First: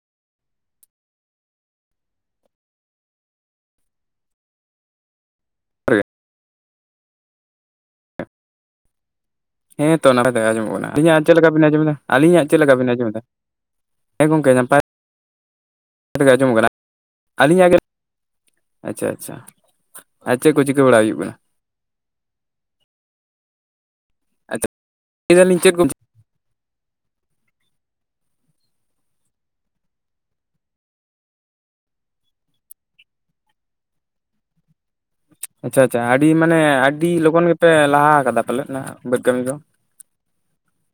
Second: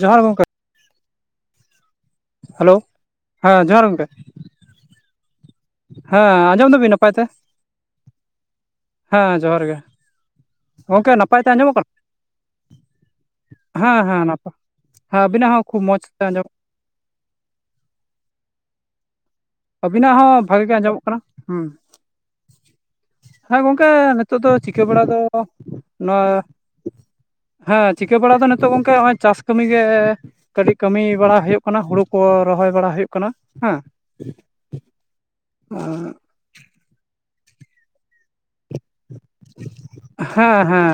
ᱡᱚᱦᱟᱨ ᱜᱚᱝᱠᱮ᱾ ᱦᱮᱞᱳ ᱦᱮᱸ ᱡᱚᱦᱟᱨ ᱜᱚᱢᱠᱮ᱾ ᱜᱮ ᱦᱮᱸ ᱟᱸᱡᱚᱢ ᱫᱟᱵᱤᱱ ᱱᱟᱯᱟᱭ ᱛᱮ᱾ ᱦᱮᱸ ᱡᱚᱦᱟᱨ ᱜᱮ᱾ ᱦᱮᱸ ᱛᱚ ᱱᱟᱯᱟᱭ ᱛᱮᱜᱮ ᱟᱸᱡᱚᱢᱚᱜ ᱠᱟᱱᱟ᱾ ᱜᱚᱝᱠᱮ ᱟᱞᱤᱧᱟᱜ ᱪᱮᱫ ᱱᱟᱯᱟᱭ ᱛᱮ ᱞᱮᱠᱟ ᱵᱤᱱ ᱟᱸᱡᱚᱢᱚᱜ ᱠᱟᱱᱟ ᱟᱸᱡᱚᱢᱮᱫᱟ, ᱟᱹᱞᱤᱧᱟᱜ ᱪᱮᱫ ᱞᱮᱠᱟ ᱵᱤᱱ ᱟᱸᱡᱚᱢᱮᱫᱟ? ᱦᱮᱸ ᱦᱮᱸ ᱱᱟᱯᱟᱭ ᱦᱮᱸ ᱟᱵᱤᱱᱟᱜ ᱦᱚᱸ ᱠᱷᱩᱜ ᱢᱚᱸᱡᱽ᱾ ᱛᱮ ᱱᱟᱯᱟᱭ ᱜᱮ ᱟᱸᱡᱚᱢ ᱟᱸᱡᱚᱢᱚᱜ ᱠᱟᱱᱟ᱾ ᱟᱹᱞᱤᱧᱟᱜ ᱜᱮ, ᱟᱪᱪᱷᱟ ᱟᱪᱪᱷᱟ᱾ ᱟᱹᱵᱤᱱᱟᱜ ᱟᱨ ᱦᱚᱸ ᱪᱮᱫ ᱠᱚ ᱵᱷᱟᱜᱤ ᱜᱮ ᱪᱤᱠᱟᱹ ᱵᱟᱲᱟ ᱟᱸᱡᱚᱢᱚᱜ ᱦᱩᱭᱩᱜ ᱠᱟᱱᱟ᱾ ᱦᱩᱸ ᱦᱮᱸ ᱜᱚᱝᱠᱮ ᱱᱤᱛᱚᱜ ᱫᱚ ᱟᱪᱪᱷᱟ ᱪᱤᱠᱟᱹ ᱵᱟᱲᱟ ᱫᱚ, ᱞᱟᱹᱭ ᱫᱟᱞᱤᱧ ᱪᱮᱫ ᱠᱚ ᱱᱚᱣᱟ ᱦᱮᱸ ᱪᱤᱠᱟᱹ ᱵᱟᱲᱟ ᱫᱚ ᱱᱤᱛᱚᱜ ᱜᱚᱝᱠᱮ ᱦᱚᱜᱼᱚᱭ ᱪᱟᱥ ᱠᱟᱹᱢᱤ ᱜᱮ᱾ ᱠᱟᱹᱴᱤᱡ ᱠᱟᱹᱢᱤ ᱵᱟᱲᱟ ᱦᱩᱭᱩᱜ ᱠᱟᱱᱟ, ᱦᱳᱲᱳ ᱠᱚ ᱨᱚᱦᱚᱭ ᱵᱟᱲᱟ ᱦᱩᱭᱩᱜ ᱠᱟᱱᱟ ᱦᱮᱸ᱾ ᱟᱪᱪᱷᱟ ᱟᱪᱪᱷᱟ, ᱟᱹᱰᱤ ᱢᱟᱱᱮ ᱟᱹᱰᱤ ᱞᱚᱜᱚᱱ ᱜᱮᱯᱮ ᱞᱟᱦᱟ ᱟᱠᱟᱫᱟ ᱯᱟᱞᱮᱫ ᱱᱟᱜ ᱵᱟᱹᱫᱽ ᱠᱟᱹᱢᱤ ᱫᱚ᱾ ᱦᱮᱸ ᱦᱮᱸ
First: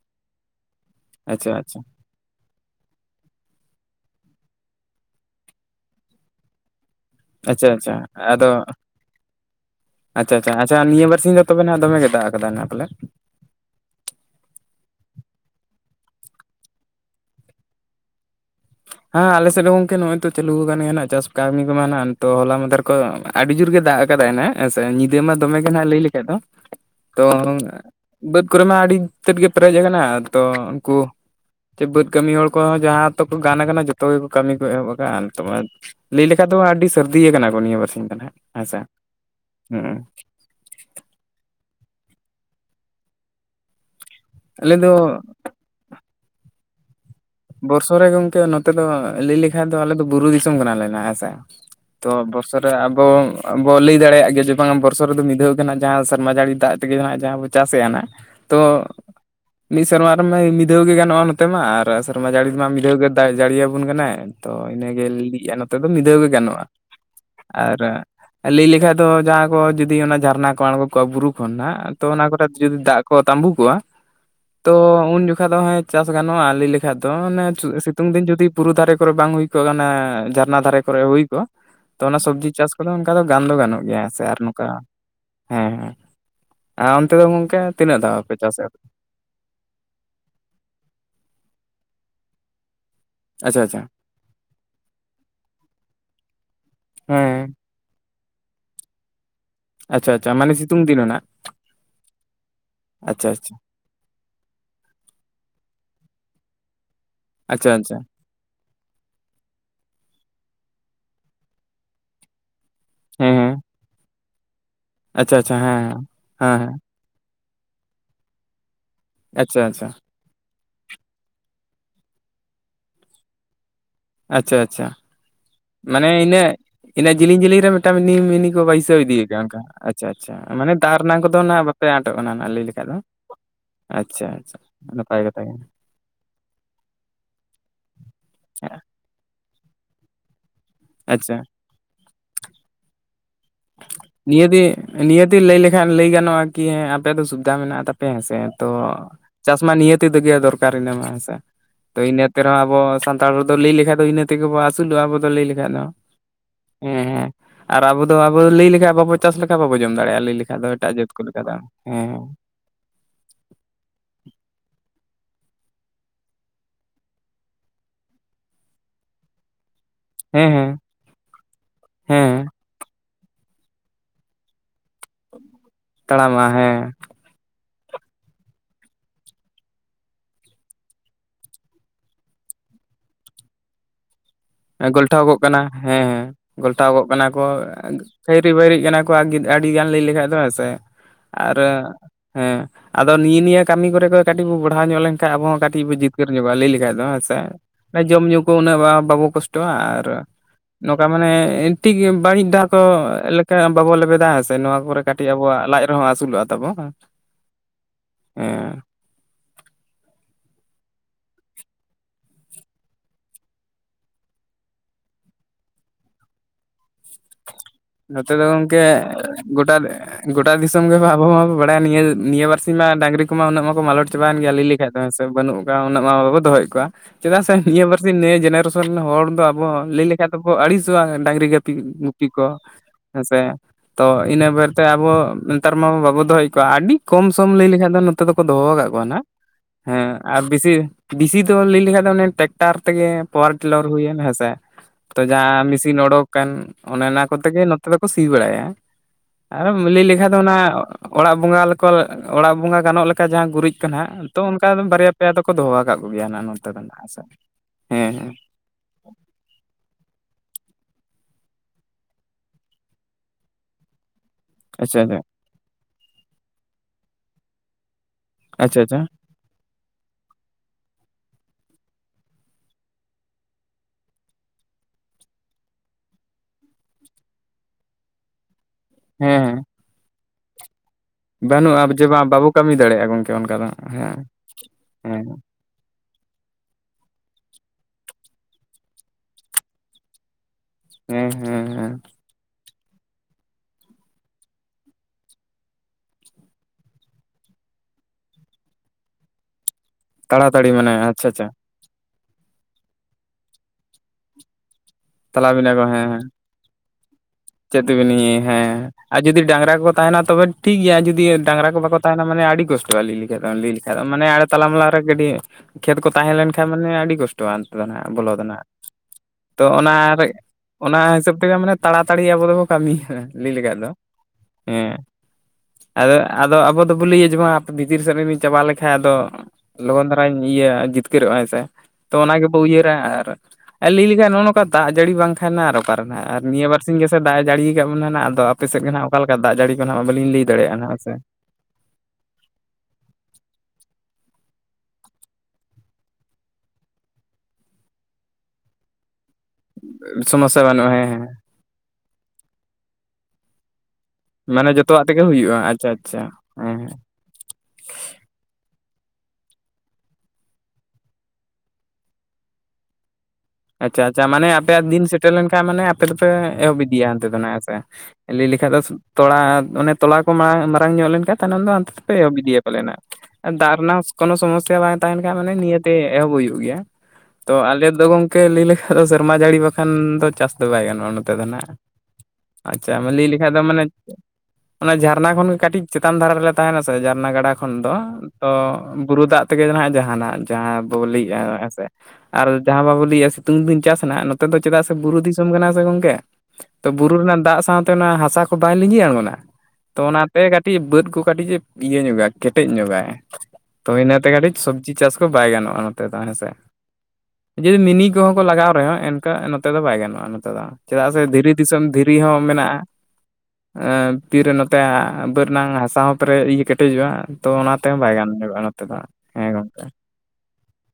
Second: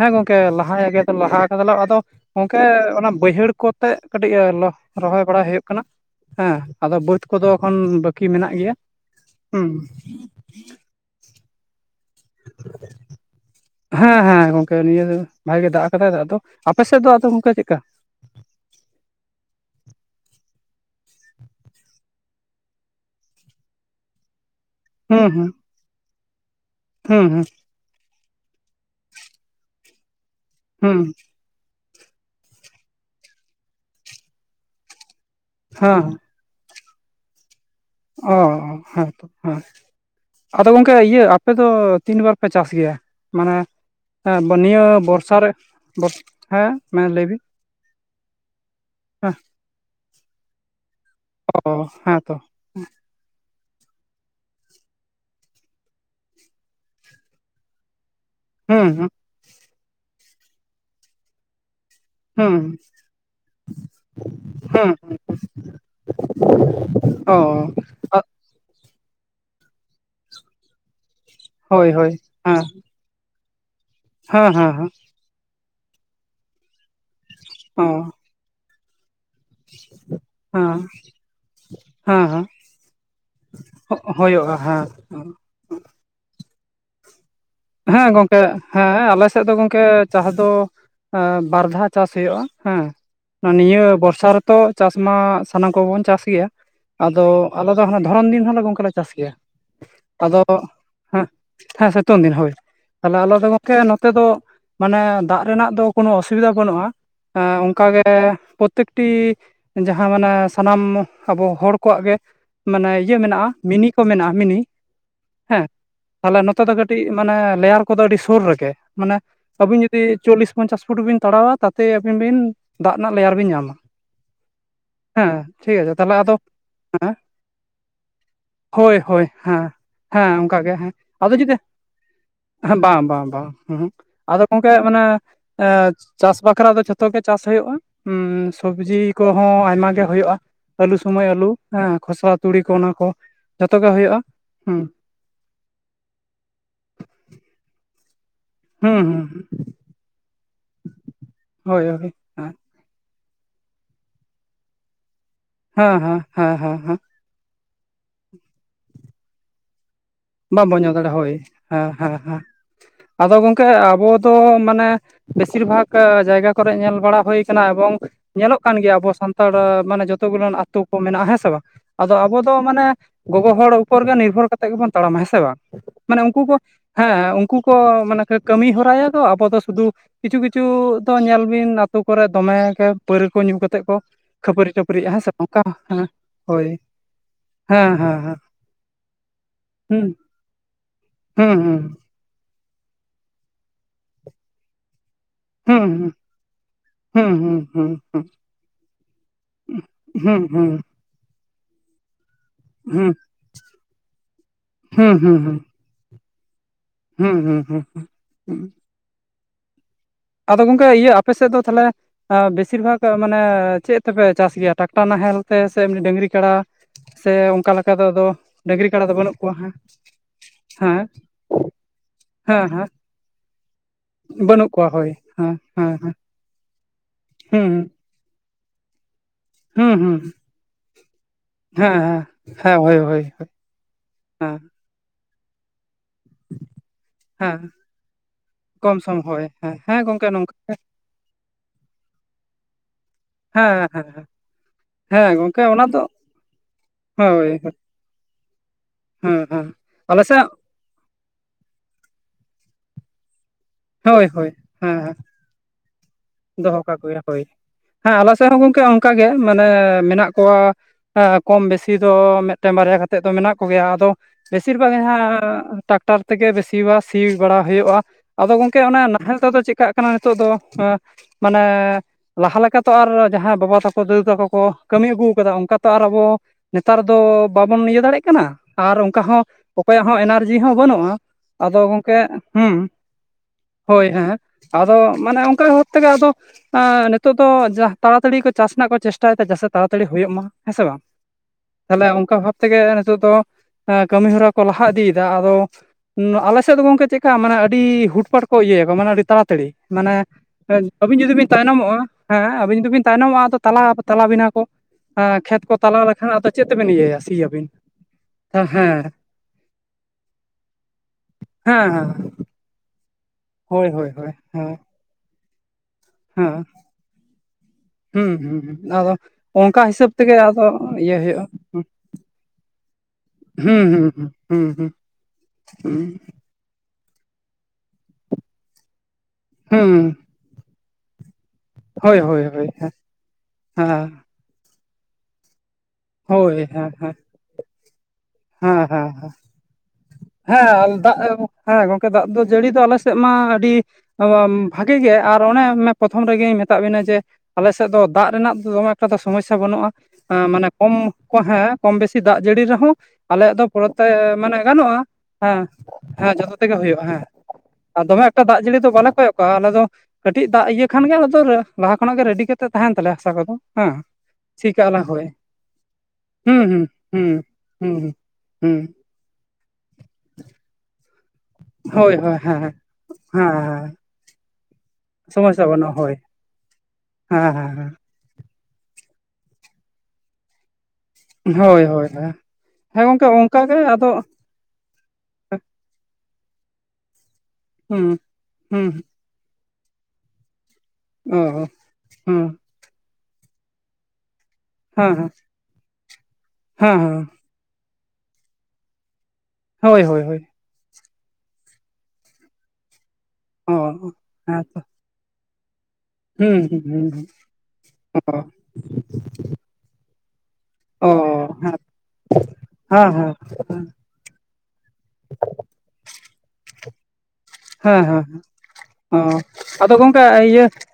ᱦᱮᱸ ᱜᱚᱝᱠᱮ ᱞᱟᱦᱟᱭ ᱜᱮ ᱞᱟᱦᱟ ᱟᱪᱪᱷᱟ ᱟᱠᱟᱫᱟᱞᱮ, ᱟᱪᱪᱷᱟ ᱟᱫᱚ ᱜᱚᱝᱠᱮ ᱚᱱᱟ ᱵᱟᱹᱭᱦᱟᱹᱲ ᱠᱚᱛᱮ ᱠᱟᱹᱴᱤᱡ ᱨᱚᱦᱚᱭ ᱵᱟᱲᱟᱭ ᱦᱩᱭᱩᱜ ᱠᱟᱱᱟ᱾ ᱦᱮᱸ ᱟᱫᱚ ᱵᱟᱹᱫᱽ ᱠᱚᱫᱚ ᱟᱪᱪᱷᱟ ᱮᱠᱷᱚᱱ ᱟᱪᱪᱷᱟ ᱵᱟᱹᱠᱤ ᱟᱫᱚ ᱢᱮᱱᱟᱜ ᱜᱮᱭᱟ ᱦᱩᱸ᱾ ᱟᱪᱪᱷᱟ ᱟᱪᱪᱷᱟ ᱟᱪᱪᱷᱟ ᱱᱤᱭᱟᱹ ᱵᱟᱨᱥᱤᱧ ᱫᱚ ᱛᱚᱵᱮ ᱱᱟᱜ ᱫᱚᱢᱮ ᱜᱮ ᱫᱟᱜ ᱟᱠᱟᱫᱟᱭ ᱱᱟᱜ ᱯᱟᱞᱮᱱ? ᱦᱮᱸ ᱦᱮᱸ ᱜᱚᱝᱠᱮ ᱱᱤᱭᱟᱹ ᱵᱷᱟᱜᱮ ᱜᱮ ᱫᱟᱜ ᱟᱠᱟᱫᱟᱭ, ᱫᱟᱜ ᱫᱚ ᱟᱯᱮ ᱥᱮᱫ ᱫᱚ ᱟᱫᱚ ᱜᱚᱝᱠᱮ ᱪᱮᱜᱠᱟ? ᱦᱮᱸ ᱟᱞᱮ ᱥᱮᱫ ᱫᱚ ᱜᱚᱝᱠᱮ ᱱᱚᱜᱼᱚᱭ ᱛᱚ ᱪᱟᱹᱞᱩᱣ ᱟᱠᱟᱱ ᱜᱮᱭᱟ ᱱᱟᱜ ᱪᱟᱥ ᱠᱟᱹᱢᱤ ᱠᱚᱢᱟ ᱱᱟᱜ ᱱᱮᱛᱚᱜ ᱦᱚᱞᱟ ᱢᱟᱫᱮᱨ ᱠᱚ ᱟᱹᱰᱤ ᱡᱳᱨ ᱜᱮ ᱫᱟᱜ ᱟᱠᱟᱫᱟᱭ ᱱᱟᱜ ᱦᱮᱸᱥᱮ, ᱧᱤᱫᱟᱹ ᱦᱩᱸ ᱢᱟ ᱦᱩᱸ ᱫᱚᱢᱮ ᱜᱮ ᱱᱟᱜ ᱞᱟᱹᱭ ᱞᱮᱠᱟ ᱫᱚ᱾ ᱛᱚ ᱦᱩᱸ ᱦᱩᱸ ᱵᱟᱹᱫᱽ ᱠᱚᱨᱮ ᱢᱟ ᱟᱹᱰᱤ ᱛᱮᱫ ᱜᱮ ᱯᱮᱨᱮᱡ ᱟᱠᱟᱱᱟ᱾ ᱛᱚ ᱩᱝᱠᱩ ᱦᱩᱸ ᱵᱟᱹᱫᱽ ᱠᱟᱹᱢᱤ ᱦᱚᱲ ᱠᱚᱦᱚᱸ ᱡᱟᱦᱟᱸ ᱛᱚᱠᱚ ᱜᱟᱱ ᱠᱟᱱᱟ ᱡᱚᱛᱚ ᱜᱮᱠᱚ ᱠᱟᱹᱢᱤ ᱠᱚ ᱮᱦᱚᱵ ᱠᱟᱜ-ᱟ, ᱱᱤᱛᱚᱜ ᱢᱟ ᱦᱮᱸ ᱞᱟᱹᱭ ᱞᱮᱠ ᱮᱠᱟ ᱫᱚ ᱟᱹᱰᱤ ᱥᱟᱹᱨᱫᱤ ᱠᱟᱱᱟ ᱠᱚ ᱱᱤᱭᱟᱹ ᱯᱟᱥᱮ ᱚ ᱦᱮᱸ ᱛᱚ ᱦᱮᱸ ᱟᱫᱚ ᱜᱚᱝᱠᱮ ᱤᱭᱟᱹ ᱟᱯᱮ ᱫᱚ ᱛᱤᱱ ᱵᱟᱨ ᱯᱮ ᱪᱟᱥ ᱜᱮᱭᱟ? ᱢᱟᱱᱮ ᱦᱮᱸ ᱟᱞᱮ ᱱᱤᱭᱟᱹ ᱫᱚ ᱵᱚᱨᱥᱟ ᱨᱮ ᱦᱮᱸ ᱢᱟ ᱞᱟᱹᱭ ᱵᱤᱱ᱾ ᱵᱚᱨᱥᱚ ᱨᱮ ᱜᱚᱝᱠᱮ ᱱᱚᱛᱮ ᱫᱚ ᱦᱮᱸ ᱞᱟᱹᱭ ᱞᱮᱠᱷᱟᱱ ᱫᱚ ᱟᱞᱮ ᱫᱚ ᱵᱩᱨᱩ ᱫᱤᱥᱚᱢ ᱠᱟᱱᱟᱞᱮ ᱦᱮᱸᱥᱮ, ᱚ ᱛᱚ ᱦᱮᱸᱛᱚ ᱵᱚᱨᱥ ᱨᱮ ᱟᱵᱚ ᱟᱵᱚ ᱞᱟᱹᱭ ᱫᱟᱲᱮᱭᱟᱜ ᱜᱮᱭᱟ ᱡᱮ ᱵᱟᱝ ᱵᱚᱨᱥᱚ ᱨᱮᱫᱚ ᱢᱤᱫ ᱫᱷᱟᱹᱣ ᱜᱤ ᱱᱟᱜ ᱡᱟᱦᱟᱸ ᱥᱮᱨᱢᱟ ᱡᱟᱹᱲᱤ ᱫᱟᱜ ᱛᱮᱜᱮ ᱦᱟᱜ ᱡᱟᱦᱟᱸ ᱪᱟᱥᱮᱫᱼᱟ ᱱᱟᱦᱟᱜ ᱛᱚ ᱦᱩᱸ ᱦᱩᱸ ᱢᱤᱫ ᱥᱮᱨᱢᱟ ᱨᱮᱢᱟ ᱢᱤᱫ ᱫᱷᱟᱣ ᱜᱮ ᱜᱟᱱᱚᱜᱼᱟ ᱱᱚᱛᱮ ᱢᱟ ᱟᱨ ᱥᱮᱨᱢᱟ ᱡᱟᱹᱲᱤ ᱦᱩᱸ ᱨᱮᱢᱟ ᱢᱤᱫ ᱫᱷᱟᱹᱣ ᱜᱮ ᱫᱟᱜ ᱡᱟᱹᱲᱤ ᱟᱵᱚᱱ ᱠᱟᱱᱟᱭ ᱛᱚ ᱦᱩᱸ ᱤᱱᱟᱹᱜᱮ ᱞᱤᱫᱤᱜᱼᱟ ᱱᱚᱛᱮ ᱫᱚ ᱢᱤᱫ ᱫᱷᱟᱹᱣ ᱜᱮ ᱜᱟᱱᱚᱜᱼᱟ᱾ ᱚ ᱟᱨ ᱞᱟᱹᱭ ᱞᱮᱠᱷᱟᱡ ᱫᱚ ᱡᱟᱦᱟᱸ ᱠᱚ ᱡᱩᱫᱤ ᱚᱱᱟ ᱡᱷᱟᱨᱱᱟ ᱠᱚ ᱟᱬᱜᱚ ᱠᱚᱜᱼᱟ ᱵᱩᱨᱩ ᱠᱷᱚᱱ ᱦᱳᱭ ᱱᱟᱜ ᱛᱚ ᱦᱳᱭ ᱚᱱᱟ ᱠᱚᱨᱮ ᱦᱮᱸ ᱡᱩᱫᱤ ᱫᱟᱜ ᱠᱚ ᱛᱟᱸᱵᱩ ᱠᱚᱣᱟ ᱦᱮᱸ ᱦᱮᱸ ᱛᱚ ᱦᱮᱸ ᱩᱱ ᱡᱚᱠᱷᱟ ᱫᱚ ᱦᱮᱸ ᱪᱟᱥ ᱜᱟᱱᱚᱜᱼᱟ ᱞᱟᱹᱭ ᱞᱮᱠ ᱛᱚ ᱚᱱᱮ ᱚ ᱥᱤᱛᱩᱝ ᱫᱤᱱ ᱡᱩᱫᱤ ᱵᱩᱨᱩ ᱫᱷᱟᱨᱮ ᱠᱚᱨᱮ ᱵᱟᱝ ᱦᱩᱭ ᱠᱚᱜ-ᱟ ᱢᱟᱱᱮ ᱡᱷᱟᱨᱱᱟ ᱦᱮᱸ ᱫᱷᱟᱨᱮ ᱠᱚᱨᱮ ᱦᱩᱭ ᱠᱚᱜ-ᱟ ᱛᱚ, ᱛᱚ ᱚᱱᱟ ᱦᱮᱸ ᱦᱮᱸ ᱥᱚᱵᱽᱡᱤ ᱪᱟᱥ ᱠᱚᱫᱚ ᱚᱱᱠᱟ ᱫᱚ ᱜᱟᱱ ᱫᱚ ᱜᱟᱱᱚᱜ ᱜᱮᱭᱟ ᱥᱮ ᱟᱨ ᱦᱳᱭᱳᱜᱼᱟ ᱱᱚᱝᱠᱟ ᱦᱮᱸ ᱦᱮᱸ, ᱟᱨ ᱚᱱᱛᱮ ᱫᱚ ᱜᱚᱝᱠᱮ? ᱛᱤᱱᱟᱹᱜ ᱦᱮᱸ ᱫᱷᱟᱣ ᱯᱮ ᱜᱚᱝᱠᱮ, ᱪᱟᱥᱮᱫ ᱦᱮᱸ ᱟᱞᱮ ᱟᱞᱮ ᱥᱮᱫ ᱫᱚ ᱜᱚᱝᱠᱮ ᱪᱟᱥ ᱫᱚ ᱵᱟᱨ ᱫᱷᱟᱣ ᱪᱟᱥ ᱦᱩᱭᱩᱜ-ᱟ ᱦᱮᱸ᱾ ᱟᱪᱪᱷᱟ ᱟᱪᱪᱷᱟ ᱱᱤᱭᱟᱹ ᱵᱚᱨᱥᱟ ᱨᱮᱛᱚ ᱪᱟᱥ ᱢᱟ ᱥᱟᱱᱟᱢ ᱠᱚᱜᱨᱵᱚᱱ ᱪᱟᱥ ᱜᱮᱭᱟ, ᱟᱫᱚ ᱦᱮᱸ ᱟᱞᱮ ᱫᱚ ᱦᱟᱱᱟ ᱫᱷᱚᱨᱚᱱ ᱫᱤᱱ ᱦᱚᱸᱞᱮ ᱜᱚᱝᱠᱮ ᱞᱮ ᱪᱟᱥ ᱜᱮᱭᱟ᱾ ᱟᱪᱪᱷᱟ ᱟᱪᱪᱷᱟ ᱟᱫᱚ ᱢᱟᱱᱮ ᱥᱤᱛᱩᱝ ᱫᱤᱱ ᱨᱮᱱᱟᱜ ᱦᱮᱸ, ᱦᱮᱸ ᱥᱤᱛᱳᱝ ᱫᱤᱱ ᱦᱳᱭ᱾ ᱛᱟᱦᱞᱮ ᱟᱪᱪᱷᱟ ᱟᱞᱮ ᱫᱚ ᱟᱪᱪᱷᱟ ᱜᱚᱝᱠᱮ ᱱᱚᱛᱮ ᱫᱚ ᱢᱟᱱᱮ ᱫᱟᱜ ᱨᱮᱱᱟᱜ ᱫᱚ ᱠᱳᱱᱳ ᱚᱥᱩᱵᱤᱫᱷᱟ ᱵᱟᱹᱱᱩᱜ-ᱟ᱾ ᱦᱮᱸ ᱟᱪᱪᱷᱟ ᱟᱪᱪᱷᱟ ᱚᱝᱠᱟᱜᱮ ᱯᱚᱛᱛᱮᱠᱴᱤ ᱡᱟᱦᱟᱸ ᱢᱟᱱᱮ ᱥᱟᱱᱟᱢ ᱟᱵᱚ ᱦᱚᱲ ᱠᱚᱣᱟᱜ ᱜᱮ ᱢᱟᱱᱮ ᱤᱭᱟᱹ ᱦᱮᱸ ᱢᱮᱱᱟᱜ-ᱟ ᱦᱮᱸ ᱢᱤᱱᱤ ᱠᱚ ᱢᱮᱱᱟᱜ-ᱟ ᱢᱤᱱᱤ ᱟᱪᱪᱷᱟ ᱟᱪᱪᱷᱟ ᱦᱮᱸ, ᱛᱟᱦᱞᱮ ᱦᱮᱸ ᱱᱚᱛᱮ ᱫᱚ ᱦᱮᱸ ᱠᱟᱹᱴᱤᱡ ᱢᱟᱱᱮ ᱞᱮᱭᱟᱨ ᱠᱚᱫᱚ ᱟᱹᱰᱤ ᱥᱳᱩᱨ ᱨᱮᱜᱮ ᱢᱟᱱᱮ ᱟᱪᱪᱷᱟ ᱟᱹᱵᱤᱱ ᱟᱪᱪᱷᱟ ᱡᱩᱫᱤ ᱪᱚᱞᱞᱤᱥ ᱯᱚᱧᱪᱟᱥ ᱯᱷᱩᱴ ᱵᱤᱱ ᱛᱟᱲᱟᱣᱟ ᱛᱟᱛᱮ ᱟᱹᱵᱤᱱ ᱵᱤᱱ ᱫᱟᱜ ᱨᱮᱱᱟᱜ ᱞᱮᱭᱟᱨ ᱵᱤᱱ ᱧᱟᱢᱟ᱾ ᱟᱪᱪᱷᱟ ᱟᱪᱪᱷᱟ᱾ ᱦᱮᱸ᱾ ᱴᱷᱤᱠ ᱟᱪᱷᱮ ᱢᱟᱱᱮ ᱛᱟᱦᱚᱞᱮ ᱟᱫᱚ ᱤᱱᱟᱹᱜ, ᱤᱱᱟᱹ ᱦᱮᱸ ᱡᱤᱞᱤᱧ ᱡᱤᱞᱤᱧ ᱨᱮ ᱢᱤᱫᱴᱟᱝ ᱢᱤᱱᱤ ᱢᱤᱱᱤ ᱠᱚ ᱦᱳᱭ ᱵᱟᱹᱭᱥᱟᱹᱣ ᱤᱫᱤ ᱦᱳᱭ ᱟᱠᱟᱜ-ᱟᱠᱚ ᱚᱝᱠᱟ ᱦᱮᱸ ᱟᱪᱪᱷᱟ ᱦᱮᱸ ᱟᱪᱪᱷᱟ᱾ ᱚᱱᱠᱟ ᱢᱟᱱᱮ ᱜᱮ ᱦᱮᱸ ᱫᱟᱜ ᱨᱮᱱᱟᱜ ᱟᱫᱚ ᱠᱚᱫᱚ ᱡᱩᱫᱤ ᱩᱱᱟᱹᱜ ᱵᱟᱯᱮ ᱟᱸᱴᱚᱜ ᱠᱟᱱᱟ ᱱᱟᱜ? ᱞᱟᱹᱭ ᱞᱮᱠᱷᱟᱡ ᱫᱚ ᱵᱟᱝ ᱵᱟᱝ ᱵᱟᱝ, ᱩᱦᱩᱸᱜ ᱟᱪᱪᱷᱟ ᱟᱫᱚ ᱟᱪᱪᱷᱟ ᱜᱚᱝᱠᱮ ᱚᱱᱮ ᱱᱟᱯᱟᱭ ᱠᱟᱛᱷᱟ ᱜᱮ ᱟᱸᱻ ᱪᱟᱥ ᱵᱟᱠᱷᱨᱟ ᱫᱚ ᱡᱷᱚᱛᱚ ᱜᱮ ᱪᱟᱥ ᱦᱩᱭᱩᱜ-ᱟ ᱥᱚᱵᱽᱡᱤ ᱠᱚᱦᱚᱸ ᱟᱭᱢᱟ ᱜᱮ ᱦᱩᱭᱩᱜ-ᱟ ᱟᱹᱞᱩ ᱥᱚᱢᱚᱭ ᱟᱪᱪᱷᱟ ᱟᱹᱞᱩ, ᱦᱮᱸ ᱠᱷᱚᱥᱞᱟ ᱛᱩᱲᱤ ᱠᱚ, ᱚᱱᱟ ᱠᱚ᱾ ᱡᱚᱛᱚ ᱜᱮ ᱦᱩᱭᱩᱜ-ᱟ᱾ ᱱᱤᱭᱟᱹᱛᱤ, ᱱᱤᱭᱟᱹᱛᱤ ᱞᱟᱹᱭ ᱞᱮᱠᱷᱟᱱ ᱞᱟᱹᱭ ᱜᱟᱱᱚᱜ-ᱟ ᱠᱤ ᱦᱮᱸ ᱟᱯᱮ ᱫᱚ ᱥᱩᱵᱤᱫᱷᱟ ᱢᱮᱱᱟᱜ ᱛᱟᱯᱮᱭᱟ ᱦᱮᱸ ᱥᱮ᱾ ᱛᱚ ᱦᱩᱸ ᱦᱩᱸ ᱪᱟᱥ ᱢᱟ ᱱᱤᱦᱟᱹᱛᱤ ᱜᱮ ᱫᱚᱨᱠᱟᱨ ᱚᱱᱟᱹᱢᱟ ᱦᱮᱸ ᱥᱮ ᱦᱳᱭ ᱛᱚ ᱦᱳᱭ ᱤᱱᱟᱹ ᱠᱟᱹᱨ ᱦᱮᱸ ᱟᱵ ᱥᱟᱱᱛᱟᱲ ᱦᱚᱲ ᱫᱚ ᱞᱟᱹᱭ ᱞᱮᱠᱷᱟᱡ ᱫᱚ ᱤᱱᱟᱹ ᱛᱮᱜᱵᱚ ᱟᱥᱩᱞ ᱡᱚᱱᱟᱜ-ᱟ, ᱟᱵᱚ ᱫᱚ ᱞᱟᱹᱭ ᱞᱮᱠ [unintelligible] ᱦᱮᱸ ᱦᱮᱸ ᱟᱨ ᱟᱵᱚ ᱫᱚ, ᱟᱵᱚ ᱞᱟᱹᱭ ᱞᱮᱠᱷᱟᱡ ᱵᱟᱵᱚ ᱪᱟᱥ ᱞᱮᱠᱟ ᱵᱟᱵᱚ ᱡᱚᱢ ᱫᱟᱲᱮᱭᱟᱜ-ᱟ ᱞᱟᱹᱭ ᱞᱮᱠᱷᱟᱡ ᱫᱚ ᱵᱟᱵᱚᱱ ᱮᱴᱟᱜ ᱡᱚᱢ ᱡᱟᱹᱛ ᱫᱟᱲᱮᱭᱟᱜ-ᱟ ᱠᱚ ᱦᱳᱭ, ᱞᱮᱠᱟ ᱫᱚ ᱦᱮᱸ ᱦᱮᱸ ᱦᱮᱸ ᱟᱫᱚ ᱜᱚᱝᱠᱮ ᱟᱵᱚ ᱫᱚ ᱢᱟᱱᱮ ᱵᱤᱥᱤᱨ ᱵᱷᱟᱜᱽ ᱡᱟᱭᱜᱟ ᱠᱚᱨᱮᱜ ᱧᱮᱞ ᱵᱟᱲᱟ ᱦᱩᱭ ᱠᱟᱱᱟ ᱮᱵᱚᱝ ᱧᱮᱞᱚᱜ ᱠᱟᱱ ᱜᱮᱭᱟ ᱟᱵᱚ ᱥᱟᱱᱛᱟᱲ ᱢᱟᱱᱮ ᱡᱚᱛ ᱛᱚ ᱦᱮᱸ ᱜᱩᱞᱟᱹᱱ ᱦᱮᱸ ᱟᱹᱛᱩᱳ ᱠᱚ ᱢᱮᱱᱟᱜ-ᱟ ᱦᱮᱸ ᱥᱮ ᱵᱟᱝ ᱟᱫᱚ ᱦᱮᱸ ᱟᱵᱚ ᱫᱚ ᱢᱟᱱᱮ ᱜᱚᱜᱚ ᱦᱚᱲ ᱩᱯᱚᱨ ᱜᱮ ᱱᱤᱨᱵᱷᱚᱨ ᱠᱟᱛᱮ ᱜᱮᱵᱚᱱ ᱛᱟᱲᱟᱢᱟ ᱦᱮᱸ ᱥᱮ ᱵᱟᱝ, ᱢᱟᱱᱮ ᱩᱝᱠᱩ ᱛᱟᱲᱟᱢᱟ ᱠᱚ ᱦᱮᱸ ᱦᱮᱸ ᱩᱝᱠᱩ ᱠᱚ ᱢᱟᱱᱮ ᱠᱚ ᱠᱟᱹᱢᱤ ᱦᱚᱨᱟᱭᱟ ᱠᱚ ᱟᱵᱚ ᱫᱚ ᱥᱩᱫᱩ ᱠᱤᱪᱷᱩ ᱠᱤᱪᱷᱩ ᱫᱚ ᱧᱮᱞ ᱵᱤᱱ ᱟᱹᱛᱩ ᱠᱚᱨᱮ ᱫᱚᱢᱮ ᱜᱮ ᱯᱟᱹᱣᱨᱟᱹ ᱠᱚ ᱧᱩ ᱠᱟᱛᱮᱜ ᱠᱚ ᱠᱷᱟᱹᱯᱟᱹᱨᱤ ᱴᱟᱹᱯᱟᱹᱨᱤᱜᱼᱟ ᱦᱮᱸ ᱥᱮ ᱜᱚᱞᱴᱟᱣᱚᱜ ᱚᱱᱠᱟ ᱠᱟᱱᱟ ᱦᱮᱸ, ᱦᱳᱭ ᱜᱚᱞᱴᱟᱣᱚᱜ ᱠᱟᱱᱟ ᱠᱚ ᱦᱮᱸ ᱦᱮᱸ ᱦᱮᱸ ᱠᱷᱟᱭᱨᱤ ᱵᱟᱭᱨᱤᱜ ᱠᱟᱱᱟ ᱠᱩᱣᱟᱜ ᱜᱮ ᱟᱹᱰᱤᱜᱟᱱ ᱞᱟᱹᱭ ᱦᱩᱸ ᱞᱮᱠᱷᱟᱱ ᱫᱚ ᱦᱮᱸ ᱥᱮ, ᱟᱨ ᱦᱩᱸ ᱦᱩᱸ ᱦᱮᱸ ᱟᱫᱚ ᱱᱤᱭᱟᱹ ᱱᱤᱭᱟᱹ ᱠᱟᱹᱢᱤ ᱠᱚᱨᱮ ᱫᱚ ᱠᱟᱹᱴᱤᱡ ᱵᱚ ᱵᱟᱲᱦᱟᱣ ᱧᱚᱜ ᱞᱮᱱ ᱠᱟ ᱟᱵᱚᱦᱚᱸ ᱠᱟᱡᱤᱡ ᱦᱩᱸ ᱵᱚ ᱦᱩᱸ ᱡᱤᱛᱠᱟᱹᱨ ᱧᱚᱜᱚᱜ-ᱟ ᱞᱟᱹᱭ ᱞᱮᱠᱷᱟᱡ ᱫᱚ ᱦᱮᱸ ᱦᱩᱸ ᱥᱮ, ᱦᱩᱸ ᱦᱩᱸ ᱦᱩᱸ ᱡᱚᱢ ᱧᱩ ᱠᱚ ᱩᱱᱟᱹᱜ ᱵᱟᱵᱚ ᱠᱚᱥ ᱴᱚᱜ-ᱟ ᱟᱨ ᱦᱩᱸ ᱦᱩᱸ ᱱᱚᱝᱠᱟ ᱢᱟᱱᱮ ᱴᱤᱠ ᱵᱟᱹᱲᱤᱡ ᱫᱟᱜ ᱠᱚ ᱦᱩᱸ ᱞᱮᱠᱟ ᱵᱟᱵᱚ ᱞᱮᱵᱮᱫᱟ ᱦᱮᱸ ᱥᱮ, ᱱᱚᱣᱟ ᱠᱚᱨᱮ ᱦᱩᱸ ᱠᱟᱹᱴᱤᱡ ᱟᱵᱚᱣᱟᱜ ᱞᱟᱡ ᱨᱮᱦᱚᱸ ᱟᱹᱥᱩᱞᱚᱜ-ᱟ ᱛᱟᱵᱚ᱾ ᱦᱩᱸ ᱦᱩᱸ ᱦᱩᱸ ᱦᱩᱸ, ᱦᱮᱸ ᱦᱩᱸ᱾ ᱟᱫᱚ ᱜᱚᱝᱠᱮ ᱤᱭᱟᱹ ᱟᱯᱮ ᱥᱮᱫ ᱫᱚ ᱛᱟᱦᱞᱮ ᱟᱸᱻ ᱵᱮᱥᱤᱨ ᱵᱷᱟᱜᱽ ᱢᱟᱱᱮ ᱪᱮᱫ ᱛᱮᱯᱮ ᱪᱟᱥ ᱜᱮᱭᱟ ᱴᱨᱟᱠᱴᱟᱨ ᱱᱟᱦᱮᱞ ᱛᱮ ᱥᱮ ᱮᱢᱱᱤ ᱰᱟᱹᱝᱨᱤ ᱠᱟᱲᱟ? ᱥᱮ ᱚᱝᱠᱟ ᱞᱮᱠ ᱱᱚᱛᱮ ᱫᱚ ᱜᱚᱝᱠᱮ ᱜᱚᱴᱟ, ᱜᱚᱴᱟ ᱫᱤᱥᱚᱢ ᱜᱮ ᱦᱮᱸ ᱟᱵᱚ ᱢᱟᱵᱚ ᱵᱟᱲᱟᱭᱟ ᱱᱤᱭᱟᱹ, ᱱᱤᱭᱟᱹ ᱵᱟᱨ ᱦᱮᱸ ᱥᱤᱧ ᱦᱮᱸ ᱢᱟ ᱰᱟᱝᱨᱤ ᱩᱱᱠᱩᱢᱟ ᱩᱱᱟᱹᱜ ᱢᱟᱠᱚ ᱢᱟᱞᱚᱴ ᱪᱟᱵᱟᱭᱮᱱ ᱜᱮᱭᱟ ᱞᱟᱹᱭ ᱵᱟᱹᱱᱩᱜ ᱠᱚᱣᱟ ᱞᱮᱠᱷᱟᱱ ᱫᱚ ᱦᱳᱭ ᱦᱮᱸ ᱥᱮ᱾ ᱵᱟᱹᱱᱩᱜ ᱠᱚᱣᱟ ᱦᱮᱸ ᱩᱱᱟᱹᱜ ᱦᱮᱸ ᱢᱟ ᱵᱟᱵᱚ ᱫᱚᱦᱚᱭᱮᱫ ᱠᱚᱣᱟ ᱪᱮᱫᱟᱜ ᱥᱮ ᱦᱩᱸ ᱱᱤᱭᱟᱹ ᱯᱟᱹᱨᱥᱤᱟᱨ ᱱᱤᱭᱟᱹ ᱡᱮᱱᱟᱨᱮᱥᱚᱱ ᱨᱮᱱ ᱦᱚᱲ ᱫᱚ ᱟ᱾ ᱟᱵᱚ ᱦᱩᱸ ᱞᱟᱹᱭ ᱦᱩᱸ ᱞᱮᱠᱷᱟᱱ ᱫᱚᱵᱚ ᱟᱹᱲᱤᱥᱚᱜᱼᱟ ᱰᱟᱹᱝᱨᱤ ᱜᱟᱯᱤ ᱦᱮᱸ ᱦᱮᱸ ᱜᱩᱯᱤ ᱠᱚ᱾ ᱦᱮᱸ ᱦᱳᱭ ᱦᱳᱭ ᱦᱮᱸᱥᱮ ᱛᱚ ᱤᱱᱟᱹ ᱦᱮᱸ ᱵᱟᱨᱛᱮ ᱟᱵᱚ ᱱᱮᱛᱟᱨ ᱢᱟ ᱵᱟᱵᱚ ᱫᱚᱦᱚᱭᱮᱫ ᱠᱚᱣᱟ ᱟᱹᱰᱤ᱾ ᱠᱚᱢ ᱥᱚᱢ ᱦᱮᱸ ᱞᱟᱹᱭ ᱞᱮᱠᱷᱟᱱ ᱫᱚ ᱱᱚᱛᱮ ᱫᱚᱠᱚ ᱫᱚᱦᱚ ᱟᱠᱟᱫ ᱠᱚᱢ ᱠᱚᱣᱟ ᱥᱚᱢ ᱱᱟᱦᱟᱜ ᱦᱳᱭ ᱦᱮᱸ ᱜᱚᱝᱠᱮ ᱟᱨ ᱱᱚᱝᱠᱟ ᱵᱤᱥᱤ᱾ ᱦᱮᱸ ᱵᱮᱥᱤ ᱫᱚ ᱞᱟᱹᱭ ᱞᱮᱠᱷᱟᱱᱡ ᱫᱚ ᱚᱱᱮ ᱴᱮᱠᱴᱟᱨ ᱛᱮᱜᱮ᱾ ᱯᱟᱣᱟᱨ ᱴᱤᱞᱚᱨ ᱦᱮᱸ ᱦᱩᱭᱮᱱ ᱦᱮᱸ ᱦᱮᱸᱥᱮ ᱛᱚ ᱦᱮᱸ ᱜᱚᱝᱠᱮ ᱡᱟᱦᱟᱸ ᱚᱱᱟ ᱢᱮᱥᱤᱱ ᱫᱚ ᱚᱰᱳᱠ ᱟᱠᱟᱱ ᱚᱲᱮ ᱨᱮᱱᱟᱜ᱾ ᱠᱚᱛᱮ ᱦᱳᱭ ᱜᱮ ᱱᱚᱛᱮ ᱫᱚᱠᱚ ᱥᱤ ᱵᱟᱲᱟᱭᱟ ᱦᱮᱸ ᱦᱮᱸ ᱟᱨᱢ ᱞᱟᱹᱭ ᱟᱞᱮ ᱞᱮᱠᱷᱟᱱ ᱫᱚ ᱥᱮᱫ ᱚᱱᱟ᱾ ᱚᱲᱟᱜ ᱵᱚᱸᱜᱟ ᱞᱮᱠᱟ ᱚᱲᱟᱜ ᱵᱚᱸᱜᱟ ᱜᱟᱱᱚᱜ ᱞᱮᱠᱟ ᱡᱟᱦᱟᱸ ᱜᱩᱨᱤᱡ᱾ ᱠᱟᱱᱟ ᱦᱳᱭ ᱛᱚ ᱦᱳᱭ ᱚᱱᱠᱟ ᱦᱮᱸ ᱵᱟᱨᱭᱟ ᱦᱮᱸ ᱯᱮᱭᱟ ᱫᱚᱠᱚ ᱫᱚᱦᱚᱣᱟ ᱟᱠᱟᱫ ᱠᱚᱜᱮᱭᱟ ᱱᱚᱛᱮ ᱫᱚ ᱫᱚᱦᱚ ᱠᱟᱠᱚ ᱦᱟᱜᱥᱮ᱾ ᱜᱮᱭᱟ ᱦᱳᱭ ᱦᱮᱸ ᱟᱞᱮ ᱥᱮᱫ ᱦᱚᱸ ᱜᱚᱢᱠᱮ ᱚᱱᱠᱟᱜ ᱜᱮ ᱢᱟᱱᱮ ᱢᱮᱱᱟᱜ ᱠᱚᱣᱟ᱾ ᱠᱚᱢ ᱵᱮᱥᱤ ᱫᱚ ᱢᱤᱫᱴᱮᱱ ᱵᱟᱨᱭᱟ ᱠᱟ ᱠᱟᱛᱮᱫ ᱫᱚ ᱢᱮᱱᱟᱜ ᱠᱚᱜᱮᱭᱟ ᱟᱫᱚ᱾ ᱵᱮᱥᱤᱨ ᱵᱷᱟᱜᱽ ᱟᱪᱪᱷᱟ ᱟᱪᱪᱷᱟ ᱡᱟᱦᱟᱸ ᱴᱟᱨᱟᱠᱴᱟᱨ ᱛᱮᱜᱮ ᱵᱮᱥᱤᱨ ᱵᱷᱟᱜᱽ ᱥᱤ ᱵᱟᱲᱟ ᱦᱩᱭᱩᱜᱼᱟ᱾ ᱟᱫᱚ ᱟᱪᱪᱷᱟ ᱜᱚᱝᱠᱮ ᱟᱪᱪᱷᱟ ᱚᱱᱟᱮ ᱱᱟᱦᱮᱞ ᱛᱮᱫᱚ ᱪᱤᱠᱟᱜ ᱠᱟᱱᱟ? ᱱᱤᱛᱚᱜ ᱫᱚ ᱢᱟᱱᱮ᱾ ᱞᱟᱦᱟ ᱞᱮᱠᱟ ᱛᱚ ᱟᱨ ᱡᱟᱦᱟᱸᱭ ᱵᱟᱵᱟ ᱛᱟᱠᱚ ᱫᱟᱤᱫᱩ ᱛᱟᱠᱚ ᱠᱚ ᱠᱟᱹᱢᱤ ᱟᱹᱜᱩ ᱠᱟᱫᱟ ᱚᱱᱠᱟ ᱛᱚ ᱟᱨ ᱟᱵᱚ᱾ ᱱᱮᱛᱟᱨ ᱫᱚ ᱵᱟᱵᱚᱱ ᱤᱭᱟᱹ ᱫᱟᱲᱮᱭᱟᱜ ᱠᱟᱱᱟ ᱟᱨ ᱚᱱᱠᱟ ᱦᱮᱸ ᱦᱚᱸ ᱦᱮᱸ ᱚᱠᱚᱭᱟᱜ ᱦᱚᱸ ᱮᱱᱟᱨᱡᱤ ᱦᱚᱸ ᱵᱟᱹᱱᱩᱜᱼᱟ᱾ ᱟᱫᱚ ᱵᱟᱹᱱᱩᱜᱼᱟ ᱡᱮ ᱜᱚᱝᱠᱮ ᱵᱟᱝ ᱵᱟᱵᱚ ᱠᱟᱹᱢᱤ ᱦᱩᱸ ᱫᱟᱲᱮᱭᱟᱜᱼᱟ ᱜᱚᱢᱠᱮ ᱚᱱᱠᱟ ᱫᱚ᱾ ᱦᱳᱭ ᱦᱮᱸ ᱟᱫᱚ ᱦᱮᱸ ᱢᱟᱱᱮ ᱚᱱᱠᱟ ᱵᱷᱟᱵ ᱛᱮ ᱫᱚ ᱾ ᱱᱤᱛᱚᱜᱜ ᱫᱚ ᱛᱟᱲᱟᱛᱟᱲᱤ ᱠᱚ ᱪᱟᱥ ᱨᱮᱱᱟᱜ ᱠᱚ ᱪᱮᱥᱴᱟᱭᱮᱫᱟ ᱪᱮᱫᱟᱜ ᱥᱮ ᱛᱟᱲᱟᱛᱟᱲᱤ ᱦᱩᱭᱩᱜ ᱢᱟ᱾ ᱦᱮᱸ ᱥᱮ ᱵᱟᱝ᱾ ᱦᱮᱸ ᱦᱮᱸ ᱦᱮᱸ ᱛᱟᱦᱞᱮ ᱚᱱᱠᱟ ᱵᱷᱟᱵᱽ ᱛᱮᱜᱮ ᱱᱤᱛᱚᱜ ᱫᱚ ᱠᱟᱹᱢᱤ ᱦᱚᱨᱟ ᱠᱚ ᱞᱟᱦᱟ ᱤᱫᱤᱭᱮᱫᱟ ᱟᱫᱚ᱾ ᱟᱞᱮᱥᱮᱫ ᱫᱚ ᱜᱚᱢᱠᱮ ᱪᱮᱫᱮᱠᱟ ᱢᱟᱱᱮ ᱟᱹᱰᱤ᱾ ᱦᱩᱴᱯᱟᱴ ᱠᱚ ᱤᱭᱟᱹᱭᱟᱠᱚ ᱢᱟᱱᱮ ᱟᱹᱰᱤ ᱛᱟᱲᱟᱛᱟᱹᱲᱤ ᱢᱟᱱᱮ ᱛᱟᱲᱟᱛᱟᱲᱤ ᱢᱟᱱᱮ ᱟᱹᱵᱤᱱ ᱟᱪᱪᱷᱟ ᱡᱩᱫᱤ ᱟᱪᱪᱷᱟ ᱵᱤᱱ ᱛᱟᱭᱱᱚᱢᱚᱜᱼᱟ᱾ ᱦᱮᱸ ᱟᱵᱤᱱ ᱡᱫᱤᱵᱤᱱ ᱛᱟᱭᱱᱚᱢᱚᱜᱼᱟ ᱟᱫᱚ ᱛᱟᱞᱟ ᱛᱟᱞᱟᱵᱤᱱᱟ ᱠᱚ ᱠᱷᱮᱛ ᱛᱟᱞᱟᱵᱤᱱᱟ ᱠᱚ ᱦᱮᱸ ᱛᱟᱞᱟ ᱦᱮᱸ ᱞᱮᱠᱷᱟᱱ ᱟᱫᱚ᱾ ᱪᱮᱫ ᱛᱮᱵᱱ ᱤᱭᱟᱹ ᱭᱟ? ᱪᱮᱫ ᱛᱮᱵᱤᱱᱧ ᱦᱮᱸ᱾ ᱟᱨ ᱡᱩᱫᱤ ᱰᱟᱝᱨᱟ ᱠᱚ ᱛᱟᱦᱮᱱᱟ ᱛᱚᱵᱮ ᱴᱷᱤᱠ ᱜᱮᱭᱟ ᱡᱩᱫᱤ ᱰᱟᱝᱨᱟ ᱠᱚ ᱦᱮᱸ ᱵᱟᱠᱚ ᱛᱟᱦᱮᱱᱟ ᱢᱟᱱᱮ ᱟᱹᱰᱤ ᱠᱚᱥᱴᱚ᱾ ᱞᱤ ᱠᱷᱮᱛᱚᱢ ᱞᱤᱞᱤ ᱦᱳᱭ ᱠᱷ ᱦᱳᱭ ᱢᱟᱱᱮ ᱦᱳᱭ ᱟᱲᱮ ᱛᱞᱟ ᱦᱮᱸ ᱨᱮ ᱠᱷᱮᱛ ᱠᱚ᱾ ᱛᱟᱦᱮᱸ ᱦᱮᱸ ᱞᱮᱱᱠᱟᱱᱡ ᱢᱟᱱᱮ ᱟᱹᱰᱤ ᱠᱚᱥᱴᱚᱜᱼᱟ ᱛᱮ ᱫᱚ ᱦᱟᱸᱜ ᱦᱩᱸ ᱵᱚᱞᱚ ᱫᱚ ᱦᱩᱸ ᱦᱟᱸᱜ, ᱦᱩᱸ ᱟᱫᱚ ᱛᱚ ᱚᱱᱠᱟ ᱚᱱᱟ᱾ ᱦᱤᱥᱟᱹᱵ ᱛᱮᱜᱮ ᱟᱫᱚ ᱚᱱᱟ ᱤᱭᱟᱹ ᱦᱤᱥᱟᱹᱵ ᱦᱩᱭᱩᱜᱼᱟ ᱛᱮᱜᱮ ᱢᱟᱱᱮ ᱛᱟᱲᱟ᱾ ᱥᱛᱟᱲᱤ ᱟᱵᱚ ᱫᱚᱵ ᱠᱟᱹᱢᱤᱭᱟ ᱞᱟᱹᱭ ᱞᱮᱠᱷᱟᱡ ᱦᱩᱸ ᱫᱚ ᱦᱩᱸ ᱦᱩᱸ ᱦᱩᱸ ᱦᱮᱸ, ᱦᱩᱸ ᱟᱫᱚ᱾ ᱟᱫᱚ ᱟᱵᱚ ᱫᱚᱵᱚᱱ ᱞᱟᱹᱭᱟ ᱡᱮ ᱵᱟᱝ ᱵᱷᱤᱛᱤᱨ ᱥᱮᱫᱱᱤᱧ ᱪᱟᱵᱟ ᱞᱮᱠᱷᱟᱡ ᱟᱫᱚ ᱦᱩᱸ ᱞᱚᱜᱚᱱ ᱫᱷᱟᱨᱟᱧ᱾ ᱤᱭᱟᱹ ᱡᱤᱛᱠᱟᱹᱨᱚᱜᱼᱟ ᱦᱮᱸ ᱥᱮᱮ ᱛᱚ ᱦᱳᱭ ᱚᱱᱟᱱᱟᱜ ᱦᱳᱭ ᱜᱮᱵᱚ ᱦᱳᱭ ᱦᱮᱸ ᱩᱭᱦᱟᱹᱨᱟ ᱟᱨ ᱞᱟᱹᱭ ᱞᱮᱠᱷᱟᱱᱡ ᱱᱚᱜᱼᱚ ᱱᱚᱝᱠᱟ ᱫᱟᱜ ᱡᱟᱹᱲᱤ ᱵᱟᱝᱠᱷᱟᱱ᱾ [inaudible] ᱦᱮᱸ ᱟᱨ ᱚᱠᱟᱨᱮ ᱟᱨ ᱦᱳᱭ ᱱᱤᱭᱟᱹ ᱵᱟᱨ᱾ ᱦᱮᱸ ᱵᱥᱤᱱ ᱦᱮᱸ ᱜᱮᱟᱥᱮ ᱫᱟᱜ ᱮ ᱡᱟᱹᱲᱤᱭᱟ ᱟᱠᱟᱫ ᱵᱚᱱᱟᱱᱟᱜ ᱟᱫᱚ ᱟᱯ ᱦᱮᱸ ᱥᱮᱫ ᱜᱮ ᱱᱟᱦᱟᱜ ᱦᱮᱸ ᱚᱠᱟ ᱞᱮᱠᱟ ᱫᱟᱜ ᱡᱟᱹᱲᱤ ᱠᱚᱦᱱᱟᱜᱜ ᱵᱟᱟᱹᱞᱤᱧ ᱦᱮᱸ ᱞᱟᱹᱭᱟᱲᱮᱭᱟᱜᱼᱟ ᱦᱮᱸ ᱦᱟᱜᱥ ᱥᱮ᱾ ᱫᱟᱜ ᱦᱮᱸ ᱜᱚᱢᱠᱮ ᱫᱟᱜ ᱫᱚ ᱡᱟᱹᱲᱤ ᱫᱚ ᱟᱞᱮ ᱥᱮᱫ ᱢᱟ ᱟᱹᱰᱤ᱾ ᱵᱷᱟᱜᱮ ᱜᱮ ᱟᱨ ᱚᱱᱮ ᱯᱨᱚᱛᱷᱚᱢ ᱨᱮᱜᱮᱧ ᱢᱮᱛᱟ ᱵᱤᱱᱟ ᱡᱮ ᱟᱞᱮ ᱥᱮᱫ ᱫᱚ ᱫᱟᱜ ᱨᱮᱱᱟᱜ ᱫᱚ ᱫᱚᱢᱮ᱾ ᱴᱟ ᱫᱚ ᱥᱚᱢᱚᱥᱥᱟ ᱵᱟᱹᱱᱩᱜᱼᱟ ᱮ ᱥᱚᱢᱚᱥᱥᱟ ᱢᱟᱱᱮ ᱵᱟᱹᱱᱩᱜᱼᱟ ᱠᱚᱢ ᱦᱮᱸ ᱠᱚ ᱦᱮᱸ ᱠᱚᱢ ᱵᱮᱥᱤ ᱫᱟᱜ ᱡᱟᱹᱲᱤ ᱨᱮᱦᱚᱸ᱾ ᱟᱞᱮᱭᱟᱜ ᱫᱚ ᱯᱚᱨᱮᱛᱮ ᱢᱟᱱᱮ ᱜᱟᱱᱚᱜᱼᱟ ᱡᱚᱛᱚᱣᱟᱜ ᱛᱮᱜᱮ ᱦᱩᱭᱩᱜᱼᱟ ᱦᱮᱸ ᱟᱪᱪᱷᱟ ᱟᱪᱪᱷᱟ ᱦᱮᱸ ᱡᱚᱛᱚ ᱛᱮᱜᱮ ᱦᱩᱭᱩᱜᱼᱟ ᱦᱮᱸ᱾ ᱟᱨ ᱫᱚᱢᱮ ᱮᱠᱴ ᱫᱟᱜ ᱡᱟᱹᱲᱤ ᱫᱚ ᱵᱟᱞᱮ ᱠᱚᱭᱚᱜ ᱠᱚᱼᱟ ᱟᱞᱮ ᱫᱚ᱾ ᱠᱟᱹᱴᱤᱡ ᱫᱟᱜ ᱤᱭᱟᱹ ᱠᱷᱟᱱ ᱜᱮ ᱟ ᱞᱟᱦᱟ ᱠᱷᱚᱱᱟᱜ ᱜᱮ ᱨᱮᱰᱤ ᱠᱟᱛᱮᱫ ᱛᱟᱦᱮᱱ ᱛᱟᱞᱮᱭᱟ ᱦᱟᱥᱟ ᱠᱚᱫᱚ᱾ ᱦᱮᱸ ᱟᱪᱪᱷᱟ ᱟᱪᱪᱷᱟ ᱥᱤ ᱢᱟᱱᱮᱯᱮᱭᱟᱜ ᱠᱟᱜᱼᱟ ᱫᱤᱱ ᱞᱟᱝ ᱥᱮᱴ ᱦᱳᱭ ᱞᱮᱱᱟᱱ᱾ ᱢᱟᱱᱮ ᱟᱯᱮ ᱫᱚᱯᱮ ᱦᱩᱸ ᱮᱦᱚᱵ ᱦᱩᱸ ᱤᱫᱤᱭᱟ ᱚᱱᱛᱮ ᱦᱩᱸ ᱫᱚ ᱱᱟ ᱦᱮᱸᱥᱮ ᱦᱩᱸ ᱦᱩᱸ ᱞᱟᱹᱭ ᱞᱮᱠᱷᱟᱱ ᱦᱩᱸ ᱫᱚ᱾ ᱛᱚᱲᱟ ᱚᱱᱮ ᱛᱚᱞᱟ ᱠᱚᱟᱝ ᱢᱟᱨᱟᱝ ᱧᱚᱜ ᱞᱮᱱᱠᱷᱟᱱ᱾ ᱟᱱᱫᱚ ᱦᱳᱭ ᱯᱮ ᱦᱳᱭ ᱵᱤᱫᱤᱭᱮ ᱦᱮᱸ ᱦᱮᱸ ᱠᱚᱟᱞᱮᱱᱟ ᱦᱮᱸ ᱟᱨ ᱫᱟᱨ ᱦᱮᱸ ᱨᱮᱱᱟᱜ ᱠᱚᱱᱳ ᱥᱚᱥᱟ ᱵᱟᱝ᱾ ᱛᱟᱦᱮᱱ ᱠᱷᱟᱡ ᱢᱟᱱᱮ ᱥᱚᱢᱚᱥᱥᱟ ᱵᱟᱹᱱᱩᱜᱼᱟ ᱱᱤᱭᱟᱹᱛᱮ ᱦᱳᱭ ᱮᱦᱚᱵ ᱦᱩᱭᱩᱜ ᱜᱮᱭᱟ ᱦᱮᱸ ᱛᱚ ᱦᱮᱸ ᱟᱞᱮ ᱫᱚ ᱜᱚᱝ᱾ ᱜᱚᱢᱠᱮ ᱞᱟᱹᱭ ᱞᱮᱠᱷᱟᱡ ᱫᱚ ᱥᱮᱨᱢᱟ ᱡᱟᱹᱲᱤ ᱵᱟᱠᱷᱟᱱ ᱫᱚ ᱪᱟᱥ ᱫᱚ ᱵᱟᱭ ᱜᱟᱱᱚᱜᱼᱟ, ᱱᱚᱛᱮ ᱫᱚ ᱦᱮᱸ ᱟᱸᱱᱟᱜ ᱦᱳᱭ ᱦᱳᱭ ᱦᱮᱸ ᱟᱪᱪᱷᱟ ᱦᱮᱸ ᱞᱟᱹᱭ ᱜᱚᱝᱠᱮ ᱞᱮᱠᱷᱟᱡ ᱫᱚ ᱚᱱᱠᱟ ᱜᱮ ᱢᱟᱱᱮ ᱟᱫᱚ ᱚᱱᱟ ᱡᱷᱟᱨᱱᱟ ᱠᱷᱚᱱᱜ ᱜᱮ ᱠᱟᱹᱴᱤᱡ ᱪᱮᱛᱟᱱ ᱫᱷᱟᱨᱟ ᱨᱮᱞᱮ ᱛᱟᱦᱮᱱᱟ ᱥᱮ ᱡᱷᱟᱨᱱᱟ ᱜᱟᱰᱟ ᱠᱷᱚᱱ ᱫᱚ ᱦᱩᱸ ᱛᱚ ᱦᱩᱸ ᱵᱩᱨᱩ ᱫᱟᱜ ᱛᱮᱜᱮ ᱱᱟᱜ ᱡᱟᱦᱟᱱᱟᱜ ᱡᱟᱦᱟᱸ ᱵᱚ ᱞᱟᱹᱭᱮᱜ-ᱟ ᱚ ᱦᱮᱸᱥᱮ ᱦᱩᱸ ᱟᱨ ᱡᱟᱦᱟᱸ ᱵᱟᱵᱚ ᱞᱟᱹᱭᱮᱫ-ᱟ ᱥᱤᱛᱩᱝ ᱫᱤᱱ ᱪᱟᱥ ᱨᱮᱱᱟᱜ ᱱᱚᱛᱮ ᱫᱚ ᱪᱮᱫᱟᱜ ᱥᱮ ᱦᱮᱸ ᱵᱩᱨᱩ ᱦᱮᱸ ᱫᱤᱥᱚᱢ ᱠᱟᱱᱟ ᱥᱮ ᱜᱚᱝᱠᱮ, ᱛᱚ ᱦᱮᱸ ᱵᱩᱨᱩ ᱦᱮᱸ ᱨᱮᱱᱟᱜ ᱫᱟᱜ ᱥᱟᱶ ᱛᱮ ᱚᱱᱟ ᱦᱟᱥᱟ ᱠᱚ ᱵᱟᱭ ᱞᱤᱸᱡᱤ ᱟᱬᱜᱚᱱᱟ ᱛᱚ ᱦᱳᱭ ᱚᱱᱟ ᱦᱳᱭ ᱛᱮ ᱦᱳᱭ ᱠᱟᱹᱴᱤᱡ ᱠᱟᱹᱴᱤᱡ ᱵᱟᱹᱫᱽ ᱠᱚ ᱠᱟᱹᱴᱤᱡ ᱮ ᱤᱭᱟᱹ ᱧᱚᱜᱟ ᱠᱮᱴᱮᱡ ᱧᱚᱜᱟ ᱚ ᱛᱚ ᱤᱱᱟᱹᱛᱮ ᱠᱟᱹᱴᱤᱡ ᱦᱮᱸ ᱛᱚ ᱥᱚᱵᱡᱤ ᱪᱟᱥ ᱠᱚ ᱵᱟᱭ ᱜᱟᱱᱚᱜ-ᱟ ᱱᱚᱛᱮ ᱫᱚ ᱦᱮᱸᱥᱮ ᱦᱩᱸ ᱦᱩᱸ ᱦᱩᱸ ᱡᱩᱫᱤ ᱢᱤᱱᱤ ᱚ ᱠᱚᱦᱚᱸ ᱠᱚ ᱞᱟᱜᱟᱣ ᱨᱮᱦᱚᱸ ᱮᱱᱛᱮ ᱱᱚᱛᱮ ᱫᱚ ᱵᱟᱭ ᱜᱟᱱᱚᱜ-ᱟ ᱱᱚᱛᱮ ᱫᱚ᱾ ᱪᱮᱫᱟᱜ ᱚ ᱥᱮ ᱫᱷᱤᱨᱤ ᱦᱮᱸ ᱫᱤᱥᱚᱢ ᱫᱷᱤᱨᱤ ᱦᱚᱸ ᱢᱮᱱᱟᱜ-ᱟ, ᱦᱮᱸ ᱦᱮᱸ ᱟᱨ ᱛᱤᱨᱮ ᱱᱚᱛᱮ ᱵᱟᱹᱨ ᱨᱮᱱᱟᱝ ᱦᱟᱥᱟ ᱦᱚᱸ ᱯᱮᱨᱮ ᱤᱭᱟᱹ ᱠᱮᱴᱮᱡᱚᱜ-ᱟ, ᱛᱚ ᱚᱱᱟᱛᱮᱦᱚᱸ ᱦᱮᱸ ᱵᱟᱭ ᱦᱮᱸ ᱜᱟᱱ ᱦᱩᱭᱩᱜ-ᱟ ᱱᱚᱛᱮ ᱫᱚ ᱚ ᱦᱮᱸ ᱜᱚᱝᱠᱮ᱾ [inaudible]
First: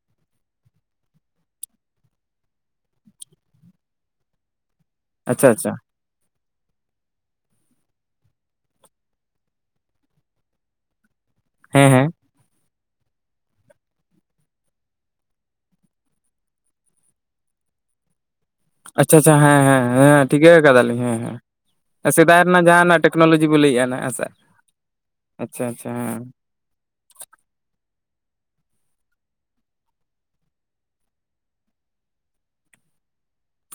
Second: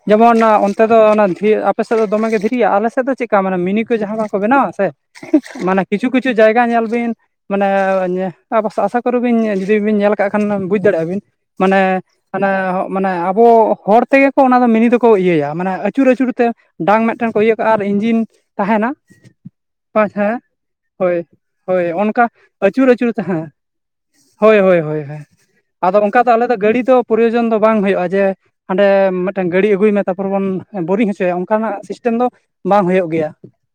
ᱡᱮᱢᱚᱱ ᱚᱱᱛᱮ ᱫᱚ ᱚᱱᱟ ᱟᱯᱮ ᱥᱮᱫ ᱫᱚᱢᱮᱜ ᱜᱮ ᱫᱷᱤᱨᱤᱜ-ᱟ ᱟᱞᱮ ᱥᱮᱫ ᱫᱚ ᱪᱮᱫᱠᱟ ᱢᱟᱱᱮ ᱢᱤᱱᱤ ᱠᱚ ᱡᱟᱦᱟᱸ ᱠᱚ ᱵᱮᱱᱟᱣᱟ ᱥᱮ ᱟᱪᱪᱷᱟ ᱟᱪᱪᱷᱟ ᱢᱟᱱᱮ ᱠᱤᱪᱷᱩ ᱠᱤᱪᱷᱩ ᱡᱟᱭᱜᱟ ᱧᱮᱞ ᱵᱤᱱ ᱢᱟᱱᱮ ᱟᱥᱟ ᱠᱚᱨᱮ ᱵᱤᱱ ᱡᱩᱫᱤ ᱵᱤᱱ ᱧᱮᱞ ᱠᱟᱜ ᱠᱷᱟᱱ ᱵᱩᱡᱽ ᱫᱟᱲᱮᱭᱟᱜ-ᱟ ᱵᱤᱱ ᱦᱮᱸ ᱢᱟᱱᱮ ᱦᱮᱸ ᱟᱱᱟᱮ ᱢᱟᱱᱮ ᱟᱵᱚ ᱦᱚᱲ ᱛᱮᱜᱮ ᱠᱚ ᱚᱱᱟ ᱫᱚ ᱢᱤᱱᱤ ᱫᱚᱠᱚ ᱤᱭᱟᱹᱭᱟ ᱢᱟᱱᱮ ᱟᱹᱪᱩᱨ ᱟᱹᱪᱩᱨ ᱛᱮ ᱰᱟᱝ ᱢᱤᱫᱴᱮᱱ ᱠᱚ ᱤᱭᱟᱹ ᱠᱟᱜ-ᱟ ᱟᱨ ᱤᱧᱡᱤᱱ ᱛᱟᱦᱮᱱᱟ ᱟᱪᱪᱷᱟ ᱟᱪᱪᱷᱟ ᱦᱮᱸ ᱦᱮᱸ ᱴᱷᱤᱠᱟᱹ ᱠᱟᱫᱟᱞᱤᱧ ᱦᱳᱭ ᱦᱮᱸ ᱦᱮᱸ, ᱦᱳᱭ ᱚᱱᱠᱟ ᱥᱮᱫᱟᱭ ᱨᱮᱱᱟᱜ ᱟᱹᱪᱩᱨ ᱡᱟᱦᱟᱱᱟᱜ ᱟᱹᱪᱩᱨ ᱛᱟᱦᱮᱸ ᱴᱮᱠᱱᱳᱞᱚᱡᱤ ᱦᱮᱸ ᱵᱚ ᱞᱟᱹᱭᱮᱫᱼᱟ ᱱᱟᱜ ᱦᱮᱸ ᱥᱮ ᱦᱳᱭ ᱦᱳᱭ ᱦᱳᱭ ᱟᱪᱪᱷᱟ ᱟᱪᱪᱷᱟ ᱟᱫᱚ ᱚᱱᱠᱟ ᱦᱮᱸ ᱫᱚ ᱟᱞᱮ ᱫᱚ ᱜᱟᱹᱰᱤ ᱫᱚ ᱯᱨᱚᱭᱳᱡᱚᱱ ᱫᱚ ᱵᱟᱝ ᱦᱩᱭᱩᱜ-ᱟ ᱡᱮ ᱦᱟᱸᱰᱮ ᱢᱤᱫᱴᱮᱱ ᱜᱟᱹᱰᱤ ᱟᱹᱜᱩᱭ ᱢᱮ ᱛᱟᱨᱯᱚᱨᱮ ᱵᱚᱱ ᱵᱳᱨᱤᱝ ᱦᱚᱪᱚᱭᱟ ᱚᱱᱠᱟᱱᱟᱜ ᱥᱤᱥᱴᱮᱢ ᱫᱚ ᱵᱟᱝ ᱦᱳᱭᱳᱜ ᱜᱮᱭᱟ᱾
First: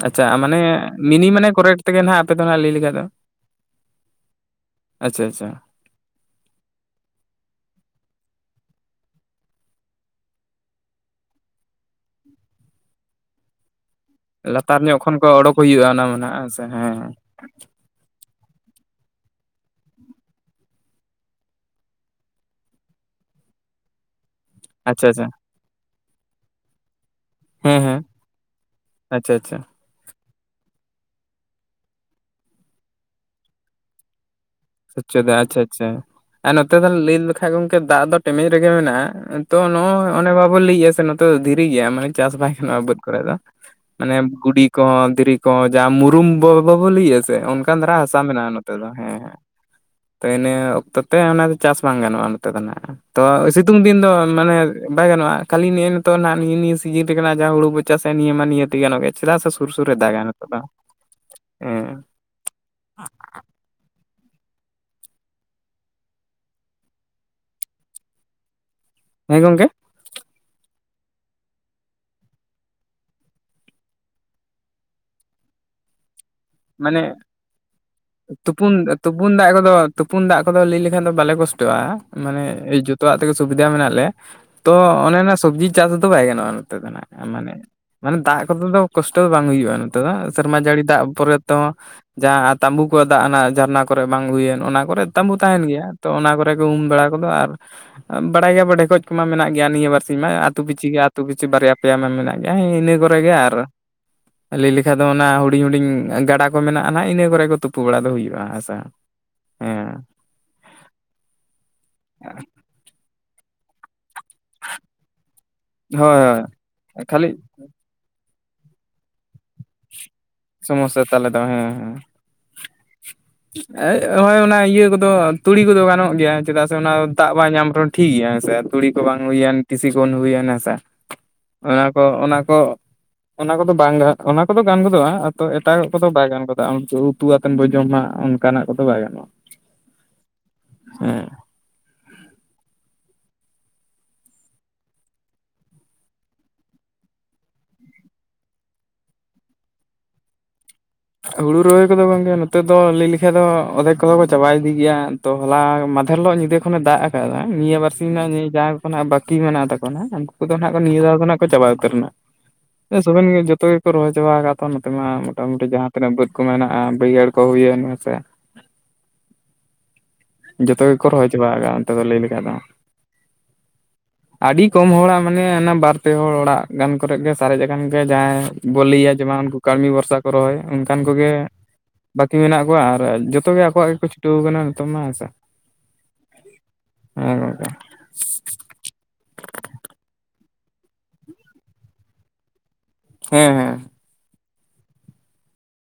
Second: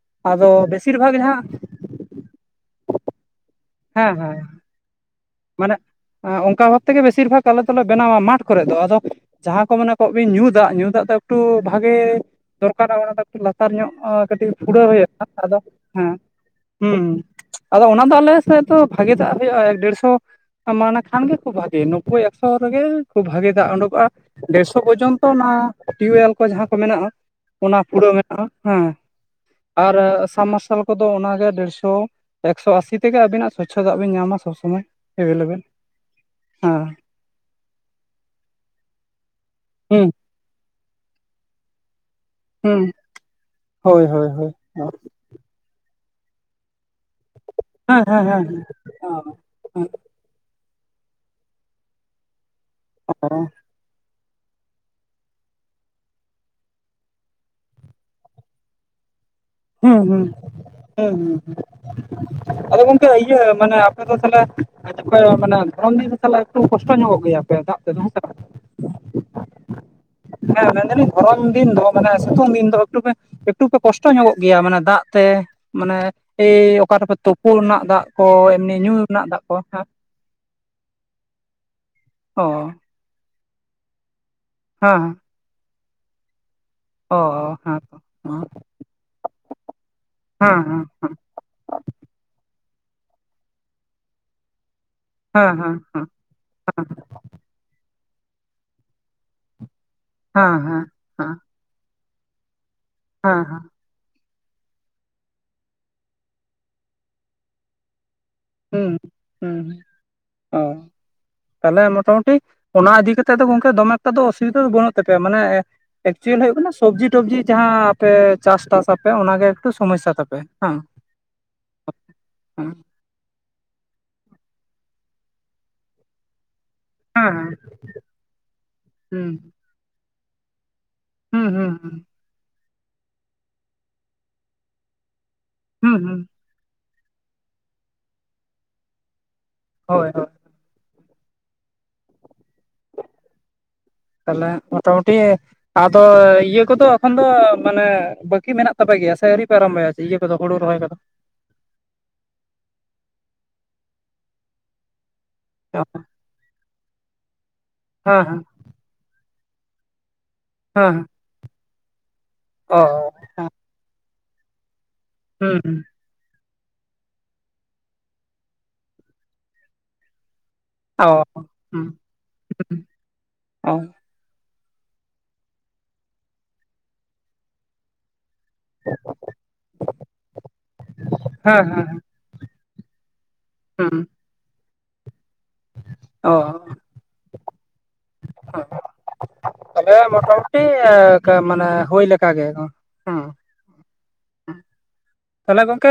ᱟᱪᱪᱷᱟ ᱟᱫᱚ ᱢᱟᱱᱮ ᱵᱮᱥᱤᱨ ᱵᱷᱟᱜᱽ ᱢᱤᱱᱤ ᱡᱟᱦᱟᱸ ᱢᱟᱱᱮ ᱠᱚᱨᱮᱠ ᱛᱮᱜᱮ ᱦᱟᱸᱜ ᱟᱯᱮ ᱫᱚ ᱱᱟᱜ ᱞᱟᱹᱭ ᱞᱮᱠᱷᱷᱟᱡ ᱫᱚ ᱦᱮᱸ ᱦᱮᱸ, ᱟᱪᱷᱟ ᱟᱪᱷᱟ ᱾ ᱢᱟᱱᱮ ᱚᱱᱠᱟ ᱵᱷᱟᱵ ᱛᱮᱜᱮ ᱵᱮᱥᱤᱨ ᱵᱷᱟᱜᱽ ᱟᱞᱮ ᱫᱚᱞᱮ ᱵᱮᱱᱟᱣᱟ ᱢᱟᱴᱷ ᱠᱚᱨᱮ ᱫᱚ, ᱟᱫᱚ ᱡᱟᱦᱟᱸ ᱠᱚ ᱢᱮᱱᱟ ᱠᱚ ᱵᱤᱱ ᱧᱩ ᱫᱟᱜ ᱧᱩ ᱫᱟᱜ ᱫᱚ ᱮᱠᱴᱩ ᱵᱷᱟᱜᱮ ᱫᱚᱨᱠᱟᱨᱟ ᱚᱱᱟ ᱫᱚ ᱮᱠᱴᱩ ᱞᱟᱛᱟᱨ ᱧᱚᱜ ᱠᱟᱹᱴᱤᱡ ᱞᱟᱛᱟᱨ ᱯᱷᱩᱲᱟᱹᱣ ᱧᱚᱜ ᱠᱷᱚᱱ ᱦᱩᱭᱩᱜ-ᱟ ᱠᱚ ᱚᱰᱳᱠ ᱟᱫᱚ ᱦᱩᱭᱩᱜᱼᱟ ᱚᱱᱟ ᱦᱮᱸ ᱢᱟ ᱱᱟᱜ ᱥᱮ ᱦᱮᱸ ᱦᱩᱸ ᱦᱮᱸ ᱟᱫᱚ ᱚᱱᱟ ᱫᱚ ᱟᱞᱮ ᱥᱮᱫ ᱫᱚ ᱵᱷᱟᱜᱮ ᱫᱟᱜ ᱦᱩᱭᱩᱜ-ᱟ ᱮᱠ ᱰᱮᱲᱥᱚ ᱢᱟᱱᱮ ᱠᱷᱟᱱ ᱜᱮ ᱠᱷᱩᱵ ᱵᱷᱟᱜᱮ [inaudible] ᱮᱠᱥᱚ ᱨᱮᱜᱮ ᱠᱷᱩᱵ ᱵᱷᱟᱜᱤ ᱫᱟᱜ ᱩᱰᱩᱠᱚᱜ-ᱟ᱾ ᱰᱮᱲᱥᱚ ᱟᱪᱪᱷᱟ ᱯᱚᱨᱡᱚᱱᱛᱚ ᱟᱪᱪᱷᱟ ᱚᱱᱟ ᱴᱤᱭᱩᱮᱞ ᱠᱚ ᱡᱟᱦᱟᱸ ᱠᱚ ᱢᱮᱱᱟᱜ-ᱟ ᱚᱱᱟ ᱦᱮᱸ ᱦᱮᱸ ᱯᱷᱩᱲᱟᱹᱣ ᱢᱮᱱᱟᱜ-ᱟ ᱦᱮᱸ ᱟᱪᱪᱷᱟ ᱟᱪᱪᱷᱟ ᱟᱨ ᱥᱟᱵᱢᱟᱨᱥᱟᱞ ᱠᱚᱫᱚ ᱚᱱᱟᱜᱮ ᱰᱮᱲᱥᱚ ᱮᱠᱥᱚ ᱟᱥᱤ ᱛᱮᱜᱮ ᱟᱹᱵᱤᱱᱟᱜ ᱥᱚᱪᱷ ᱫᱟᱜ ᱵᱤᱱ ᱧᱟᱢᱟ ᱥᱚᱵ ᱥᱚᱢᱚᱭ᱾ ᱥᱚᱪᱷ ᱫᱟ ᱟᱪᱪᱷᱟ ᱮᱵᱮᱞᱮᱵᱮᱞ ᱟᱪᱪᱷᱟ ᱟᱨ ᱱᱚᱛᱮ ᱦᱮᱸ ᱫᱚ ᱞᱟᱹᱭ ᱞᱮᱠᱷᱟᱡ ᱜᱚᱢᱠᱮ ᱫᱟᱜ ᱫᱚ ᱴᱮᱢᱮᱡ ᱨᱮᱜᱮ ᱢᱮᱱᱟᱜ-ᱟ᱾ ᱛᱚ ᱦᱩᱸ ᱱᱚ-ᱚᱭ ᱚᱱᱮ ᱵᱟᱵᱚ ᱞᱟᱹᱭ ᱜᱮᱭᱟ ᱥᱮ ᱱᱚᱛᱮ ᱫᱚ ᱫᱷᱤᱨᱤ ᱜᱮᱭᱟ ᱢᱟᱱᱮ ᱪᱟᱥ ᱵᱟᱭ ᱦᱩᱸ ᱜᱟᱱᱚᱜ-ᱟ ᱵᱟᱹᱫᱽ ᱠᱚᱨᱮ ᱫᱚ ᱦᱳᱭ ᱢᱟᱱᱮ ᱦᱳᱭ ᱦᱳᱭ ᱜᱩᱰᱤ ᱦᱮᱸ ᱠᱚᱦᱚᱸ ᱫᱷᱤᱨᱤ ᱡᱟᱦᱟᱸ ᱢᱩᱨᱩᱢ ᱵᱟ ᱵᱟᱵᱚ ᱞᱟᱹᱭᱟ ᱥᱮ ᱚᱱᱠᱟᱱ ᱫᱷᱟᱨᱟ ᱦᱟᱥᱟ ᱦᱮᱸ ᱦᱮᱸ ᱢᱮᱱᱟᱜ-ᱟ ᱱᱚᱛᱮ ᱫᱚ ᱦᱮᱸ, ᱦᱮᱸ ᱛᱚ ᱤᱱᱟᱹ ᱚᱠᱛᱚ ᱛᱮ ᱚᱱᱟ ᱫᱚ ᱪᱟᱥ ᱵᱟᱝ ᱜᱟᱱᱚᱜ-ᱟ ᱱᱚᱛᱮ ᱫᱚ ᱱᱟᱜ ᱛᱚ ᱦᱩᱸ ᱥᱤᱛ ᱥᱤᱛᱩᱝ ᱫᱤᱱ ᱫᱚ ᱢᱟᱱᱮ ᱵᱟᱭᱟᱱᱚᱜ-ᱟ ᱠᱷᱟᱹᱞᱤ ᱱᱮᱜ ᱱᱤᱛᱚᱜ ᱱᱟᱜ ᱱᱤᱭᱟᱹ ᱱᱤᱭᱟᱹ ᱥᱤᱡᱤᱱ ᱨᱮᱜᱮ ᱡᱟᱦᱟᱸ ᱦᱩᱲᱩ ᱵᱚᱪ ᱪᱟᱥ ᱥᱮ ᱱᱤᱭᱟᱹ ᱢᱟ ᱱᱤᱭᱟᱹᱮ ᱜᱟᱱᱚᱜ ᱜᱮ ᱪᱮᱫᱟᱜ ᱥᱮ ᱥᱩᱨ ᱥᱩᱨ ᱨᱮ ᱦᱩᱸ ᱫᱟᱜᱟ ᱦᱩᱸ ᱱᱚᱛᱮ ᱫᱚ ᱦᱩᱸ ᱦᱩᱸ ᱦᱮᱸ ᱟᱫᱚ ᱜᱚᱝᱠᱮ ᱤᱭᱟᱹ ᱢᱟᱱᱮ ᱟᱯᱮ ᱫᱚ ᱛᱟᱦᱚᱞᱮ ᱠᱷ ᱢᱟᱱᱮ ᱫᱷᱚᱨᱚᱢ ᱫᱤᱱ ᱫᱚ ᱥᱟᱜ ᱮᱠᱴᱩ ᱠᱚᱥᱴᱚ ᱧᱚᱜ ᱜᱮᱭᱟ ᱯᱮ ᱫᱟᱜ ᱛᱮᱫᱚ ᱦᱮᱸᱥᱟᱞᱟᱜ, [inaudible] ᱦᱮᱸ ᱜᱚᱝᱠᱮ, ᱦᱮᱸ ᱢᱮᱱᱫᱟᱞᱤᱧ ᱫᱷᱚᱨᱚᱱ ᱫᱤᱱ ᱫᱚ ᱢᱟᱱᱮ ᱥᱤᱛᱩᱝ ᱫᱤᱱ ᱫᱚ ᱮᱠᱴᱩ ᱮᱠᱴᱩ ᱯᱮ ᱠᱚᱥᱴᱚ ᱧᱚᱜᱚᱜᱼᱼ ᱜᱮᱭᱟ ᱢᱟᱱᱮ ᱫᱟᱜ ᱛᱮ ᱢᱟᱱᱮᱼᱼ ᱢᱟᱱᱮ ᱛᱩᱯᱩᱱ ᱮᱢᱱᱤ ᱧᱩ ᱨᱮᱱᱟᱜ ᱛᱩᱯᱩᱱ ᱫᱟᱜ ᱠᱚ ᱠᱚᱫᱚ ᱦᱮᱸ ᱛᱩᱯᱩᱱ ᱫᱟᱜ ᱠᱚᱫᱚ ᱞᱟᱹᱭ ᱞᱮᱠᱷᱟᱱ ᱫᱚ ᱵᱟᱞᱮ ᱠᱚᱥᱼᱼ ᱴᱚᱜᱼᱟ ᱢᱟᱱᱮ ᱚ ᱡᱩᱛᱼᱼ ᱛᱚᱣᱟᱜ ᱛᱮᱜᱮ ᱥᱩᱵᱤᱫᱟ ᱢᱮᱱᱟᱜ ᱞᱮᱭᱟ ᱛᱚ ᱦᱮᱸ ᱚᱱᱮ ᱚᱱᱟ ᱥᱚᱵᱽᱡᱤ ᱪᱟᱥ ᱫᱚ ᱵᱟᱭ ᱜᱟᱱᱚᱜᱼᱟ᱾ ᱱᱚᱛᱮ ᱫᱚ ᱱᱟᱜ ᱚ ᱠᱷᱚᱱ ᱢᱟᱱᱮ ᱦᱮᱸ ᱛᱚ ᱢᱟᱱᱮ ᱫᱟᱜ ᱠᱚᱛᱮ ᱫᱚ ᱠᱚᱥᱴᱚ ᱫᱚ ᱵᱟᱝ ᱦᱩᱭᱩᱜᱼᱟ ᱱᱚᱛᱮ ᱫᱚ ᱥᱮᱨᱢᱟ ᱦᱮᱸ ᱡᱟᱹᱲᱤ ᱦᱮᱸ ᱫᱟᱜ ᱯᱚᱨᱮ᱾ ᱛᱚ ᱡᱟᱦᱟᱸ ᱛᱟᱸᱵᱩ ᱠᱚᱣᱟᱜ ᱫᱟᱜ ᱚᱱᱟ ᱡᱷᱟᱨᱱᱟ ᱠᱚᱨᱮ ᱵᱟᱝ ᱦᱩᱭᱮᱱ ᱚᱱᱟ ᱠᱚᱨᱮᱼᱼ ᱛᱟᱢᱵᱩ ᱦᱮᱸ ᱦᱮᱸ ᱦᱮᱸ ᱛᱟᱦᱮᱱ ᱦᱮᱸ ᱜᱮᱭᱟ ᱛᱚ ᱚᱱᱟ ᱠᱚᱨᱮ ᱜᱮ ᱩᱢ ᱵᱟᱲᱟ ᱠᱚᱫᱚ ᱟᱨ ᱵᱟᱲᱟᱭ ᱜᱮᱭᱟ ᱵᱚ ᱰᱷᱮᱠᱚᱡ ᱠᱚᱢᱟ ᱢᱮᱱᱟᱜ ᱜᱮᱭᱟ ᱱᱤᱭᱟᱹ ᱵᱟᱨᱥᱤᱼᱼ ᱥᱤᱧ ᱢᱟ ᱦᱮᱸ ᱟᱛᱩ ᱦᱮᱸ ᱯᱤᱪᱷᱤ ᱜᱮ ᱟᱹᱛᱩ ᱦᱮᱸ ᱯᱤᱪᱷᱩ ᱵᱟᱨᱭᱟ ᱯᱮᱭᱟ ᱢᱟ ᱢᱮᱱᱟᱜ ᱜᱮᱭᱟᱸ ᱤᱱᱟᱹ ᱠᱚᱨᱮ ᱜᱮ ᱦᱮᱸ ᱟᱨᱼᱼ ᱦᱮᱸ ᱞᱮᱭ ᱞᱮᱠᱷᱟ ᱫᱚ ᱚᱱᱟ ᱦᱩᱰᱤᱧ ᱦᱩᱰᱤᱧ ᱜᱟᱰᱟ ᱠᱚ ᱢᱮᱱᱟᱜᱼᱟ ᱱᱟᱜ ᱤᱱᱟᱹ ᱠᱚᱨᱮ ᱠᱚ ᱛᱩᱯᱩ ᱵᱟᱲᱟ ᱫᱚ ᱦᱩᱭᱩᱜᱼᱟ᱾ ᱦᱮᱸᱥᱮ ᱦᱩᱸ ᱦᱩᱸ ᱦᱩᱸ ᱦᱮᱸ ᱦᱚᱸ ᱛᱟᱦᱞᱮ ᱢᱚᱴᱟᱢᱩᱴᱤ, ᱚᱱᱟ ᱤᱫᱤ ᱠᱟᱛᱮᱫ ᱫᱚ ᱜᱚᱝᱠᱮ ᱫᱚᱢᱮ ᱮᱠᱴᱟ ᱫᱚ ᱚᱥᱩᱼᱼ ᱵᱤᱫᱜᱟᱹ ᱫᱚ ᱵᱟᱹᱱᱩᱜ ᱛᱟᱯᱮᱭᱟ ᱢᱟᱱᱮ ᱦᱳᱭ ᱮᱠᱪᱩᱭᱮᱞ ᱦᱳᱭᱳᱜ ᱠᱟᱱᱟ ᱦᱳᱭ ᱥᱚᱵᱽᱡᱤ ᱠᱷᱟᱹᱞᱤ ᱴᱚᱵᱽᱡᱤ ᱡᱟᱦᱟᱸᱼᱼ ᱛᱮ ᱪᱟᱥᱴᱟᱥ ᱟᱯᱮ ᱚᱱᱟᱜᱮ ᱮᱠᱴᱩ ᱥᱳᱢᱚᱥᱥᱟ ᱛᱟᱯᱮ ᱦᱟᱝ? ᱥᱚᱢᱚᱥᱥᱟ ᱛᱟᱞᱮ ᱫᱚ ᱮᱭ ᱦᱳᱭ ᱚᱱᱟ ᱤᱭᱟᱹ ᱠᱚᱫᱚ ᱛᱩᱲᱤ ᱠᱚᱫᱚ ᱜᱟᱱᱚᱜ ᱜᱮᱭᱟ᱾ ᱪᱮᱫᱟᱜ ᱥᱮ ᱚᱱᱟ ᱫᱟᱜ ᱵᱟᱭ ᱦᱮᱸ ᱧᱟᱢ ᱨᱮᱦᱚᱸ ᱴᱷᱤᱠ ᱜᱮᱭᱟ ᱦᱮᱸ ᱥᱮ ᱛᱩᱲᱤ ᱠᱚ ᱵᱟᱝ ᱦᱩᱸ ᱦᱩᱭᱮᱱ ᱴᱤᱥᱤ ᱠᱚ ᱦᱩᱭᱮᱱ ᱦᱮᱸ ᱥᱮ, ᱦᱩᱸ ᱚᱱᱟ ᱠᱚ ᱦᱩᱸ ᱚᱱᱟ ᱠᱚ ᱚᱱᱟ ᱠᱚᱫᱚ ᱵᱟᱝ ᱨᱮᱦᱚ ᱚᱱᱟ ᱠᱚᱫᱚ ᱜᱟᱱ ᱜᱚᱫᱚᱜᱼᱟ᱾ ᱛᱚ ᱮᱴᱟᱜᱟᱜ ᱦᱩᱸ ᱠᱚᱫᱚ ᱦᱩᱸ ᱵᱟᱭ ᱜᱟᱱ ᱜᱚᱫᱚᱜᱼᱟ ᱩᱱᱛᱩ ᱩᱛᱩ ᱟᱛᱮᱱ ᱵᱚᱱ ᱡᱚᱢᱟ ᱚᱱᱠᱟᱱᱟᱜ ᱠᱚᱫᱚ ᱵᱟᱭ ᱜᱟᱱᱚᱜᱼᱟ᱾ ᱦᱳᱭ ᱦᱳᱭ᱾ ᱦᱩᱸ᱾ ᱛᱟᱦᱞᱮ ᱢᱚᱴᱟᱢᱩᱴᱤᱼᱼ ᱟᱫᱚ ᱤᱭᱟᱹ ᱠᱚᱫᱚ ᱮᱠᱷᱚᱱ ᱫᱚ ᱢᱟᱱᱮ ᱵᱟᱹᱠᱤ ᱢᱮᱱᱟᱜ ᱛᱟᱯᱮ ᱜᱮᱭᱟ ᱥᱮ ᱟᱹᱨᱤ ᱯᱮ ᱟᱨᱟᱢᱵᱚᱭᱟ᱾ ᱤᱭᱟᱹᱠᱚᱫᱚ ᱦᱩᱲᱩ ᱨᱚᱦᱚᱭ ᱠᱚᱫᱚ? ᱦᱩᱲᱩ ᱨᱚᱦᱚᱭ ᱠᱚᱫᱚ ᱜᱚᱝᱠᱮ ᱱᱚᱛᱮ ᱫᱚ ᱞᱟᱹᱭ ᱞᱮᱠᱷᱟᱡ ᱫᱚ ᱚᱫᱷᱮᱠ ᱠᱚ ᱪᱟᱵᱟᱭ ᱤᱫᱤ ᱜᱤᱭᱟ᱾ ᱛᱚ ᱦᱚᱞᱟ ᱦᱮᱸ ᱢᱟᱫᱷᱮᱨ ᱦᱤᱞᱳᱜ ᱧᱤᱫᱟᱹ ᱠᱷᱚᱱᱮ ᱫᱟᱜ ᱠᱟᱫᱟ ᱱᱤᱭᱟᱹ ᱵᱟᱨᱥᱤᱧ ᱱᱟᱜ ᱦᱮᱸ ᱡᱟᱼᱼ ᱠᱷᱚᱱᱟᱜ ᱵᱟᱹᱠᱤ ᱢᱮᱱᱟᱜ ᱛᱟᱠᱚᱣᱟ ᱱᱟᱜ ᱩᱱᱠᱩ ᱠᱚᱫᱚ ᱦᱟᱸᱜ ᱠᱚ ᱱᱤᱭᱟᱹ ᱫᱷᱟᱣ ᱫᱚ ᱱᱟᱜ ᱠᱚ ᱪᱟᱵᱟ ᱩᱛᱟᱹᱨ ᱱᱟᱜ᱾ ᱚᱻ ᱥᱚᱵᱮᱱ ᱜᱮ ᱡᱚᱛᱚ ᱜᱮᱠᱚ ᱨᱚᱦᱚᱭ ᱪᱟᱵᱟ ᱟᱠᱟᱫ ᱛᱚ ᱱᱚᱛᱮ ᱢᱟ ᱦᱩᱸ ᱢᱚᱴᱟᱢᱩᱴᱤ ᱡᱟᱦᱟᱸ, ᱦᱩᱸ ᱱᱚᱛᱮᱱᱟᱜ ᱵᱟᱹᱫᱽ ᱠᱚ ᱢᱮᱱᱟᱜᱼᱟ ᱵᱟᱹᱭᱦᱟᱹᱲ ᱠᱚ ᱦᱩᱭ ᱮᱱ ᱦᱮᱸ ᱥᱮ᱾ ᱡᱚᱛᱚ ᱜᱮᱠᱚ ᱚ ᱨᱚᱦᱚᱭ ᱪᱟᱵᱟ ᱠᱟᱜᱼᱟ ᱦᱩᱸ ᱚᱱᱛᱮ ᱫᱚ ᱞᱟᱹᱭ ᱞᱮᱠᱷᱟ ᱫᱚ᱾ ᱚ ᱟᱹᱰᱤ ᱠᱚᱢ ᱦᱚᱲᱟᱜ ᱢᱟᱱᱮ ᱚᱱᱟ ᱵᱟᱨ ᱯᱮ ᱦᱚᱲ ᱚᱲᱟᱜ ᱜᱟᱱ ᱠᱚᱨᱮ ᱜᱮ ᱥᱟᱨᱮᱡ ᱠᱟᱱ ᱜᱮ ᱡᱟᱦᱟᱸᱭᱼᱼ ᱵᱚ ᱞᱮᱭᱟ ᱡᱮᱢᱚᱱ ᱩᱱᱠᱩ ᱠᱟᱲᱢᱤ ᱵᱷᱚᱨᱥᱟ ᱠᱚ ᱨᱚᱦᱚᱭ ᱚᱱᱠᱟᱱ ᱠᱚᱜᱮ ᱦᱮᱸ ᱦᱮᱸ ᱵᱟᱹᱠᱤ ᱢᱮᱱᱟᱜ ᱠᱚᱣᱟ ᱟᱨ ᱡᱚᱛᱚᱼᱼ ᱛᱚ ᱜᱮ ᱟᱠᱚᱣᱟᱜ ᱦᱩᱸ ᱜᱮᱠᱚ ᱪᱷᱩᱴᱟᱹᱣ ᱠᱟᱱᱟ ᱱᱤᱛᱚᱝ ᱢᱟ ᱦᱮᱸᱥᱮ᱾ ᱚᱻ ᱛᱟᱦᱞᱮ ᱢᱚᱴᱟᱢᱩᱴᱤ ᱢᱟᱱᱮ ᱦᱩᱭ ᱞᱮᱠᱟ ᱜᱮ᱾ ᱦᱮᱸ ᱦᱮᱸ᱾ ᱛᱟᱦᱞᱮ ᱜᱚᱝᱠᱮ᱾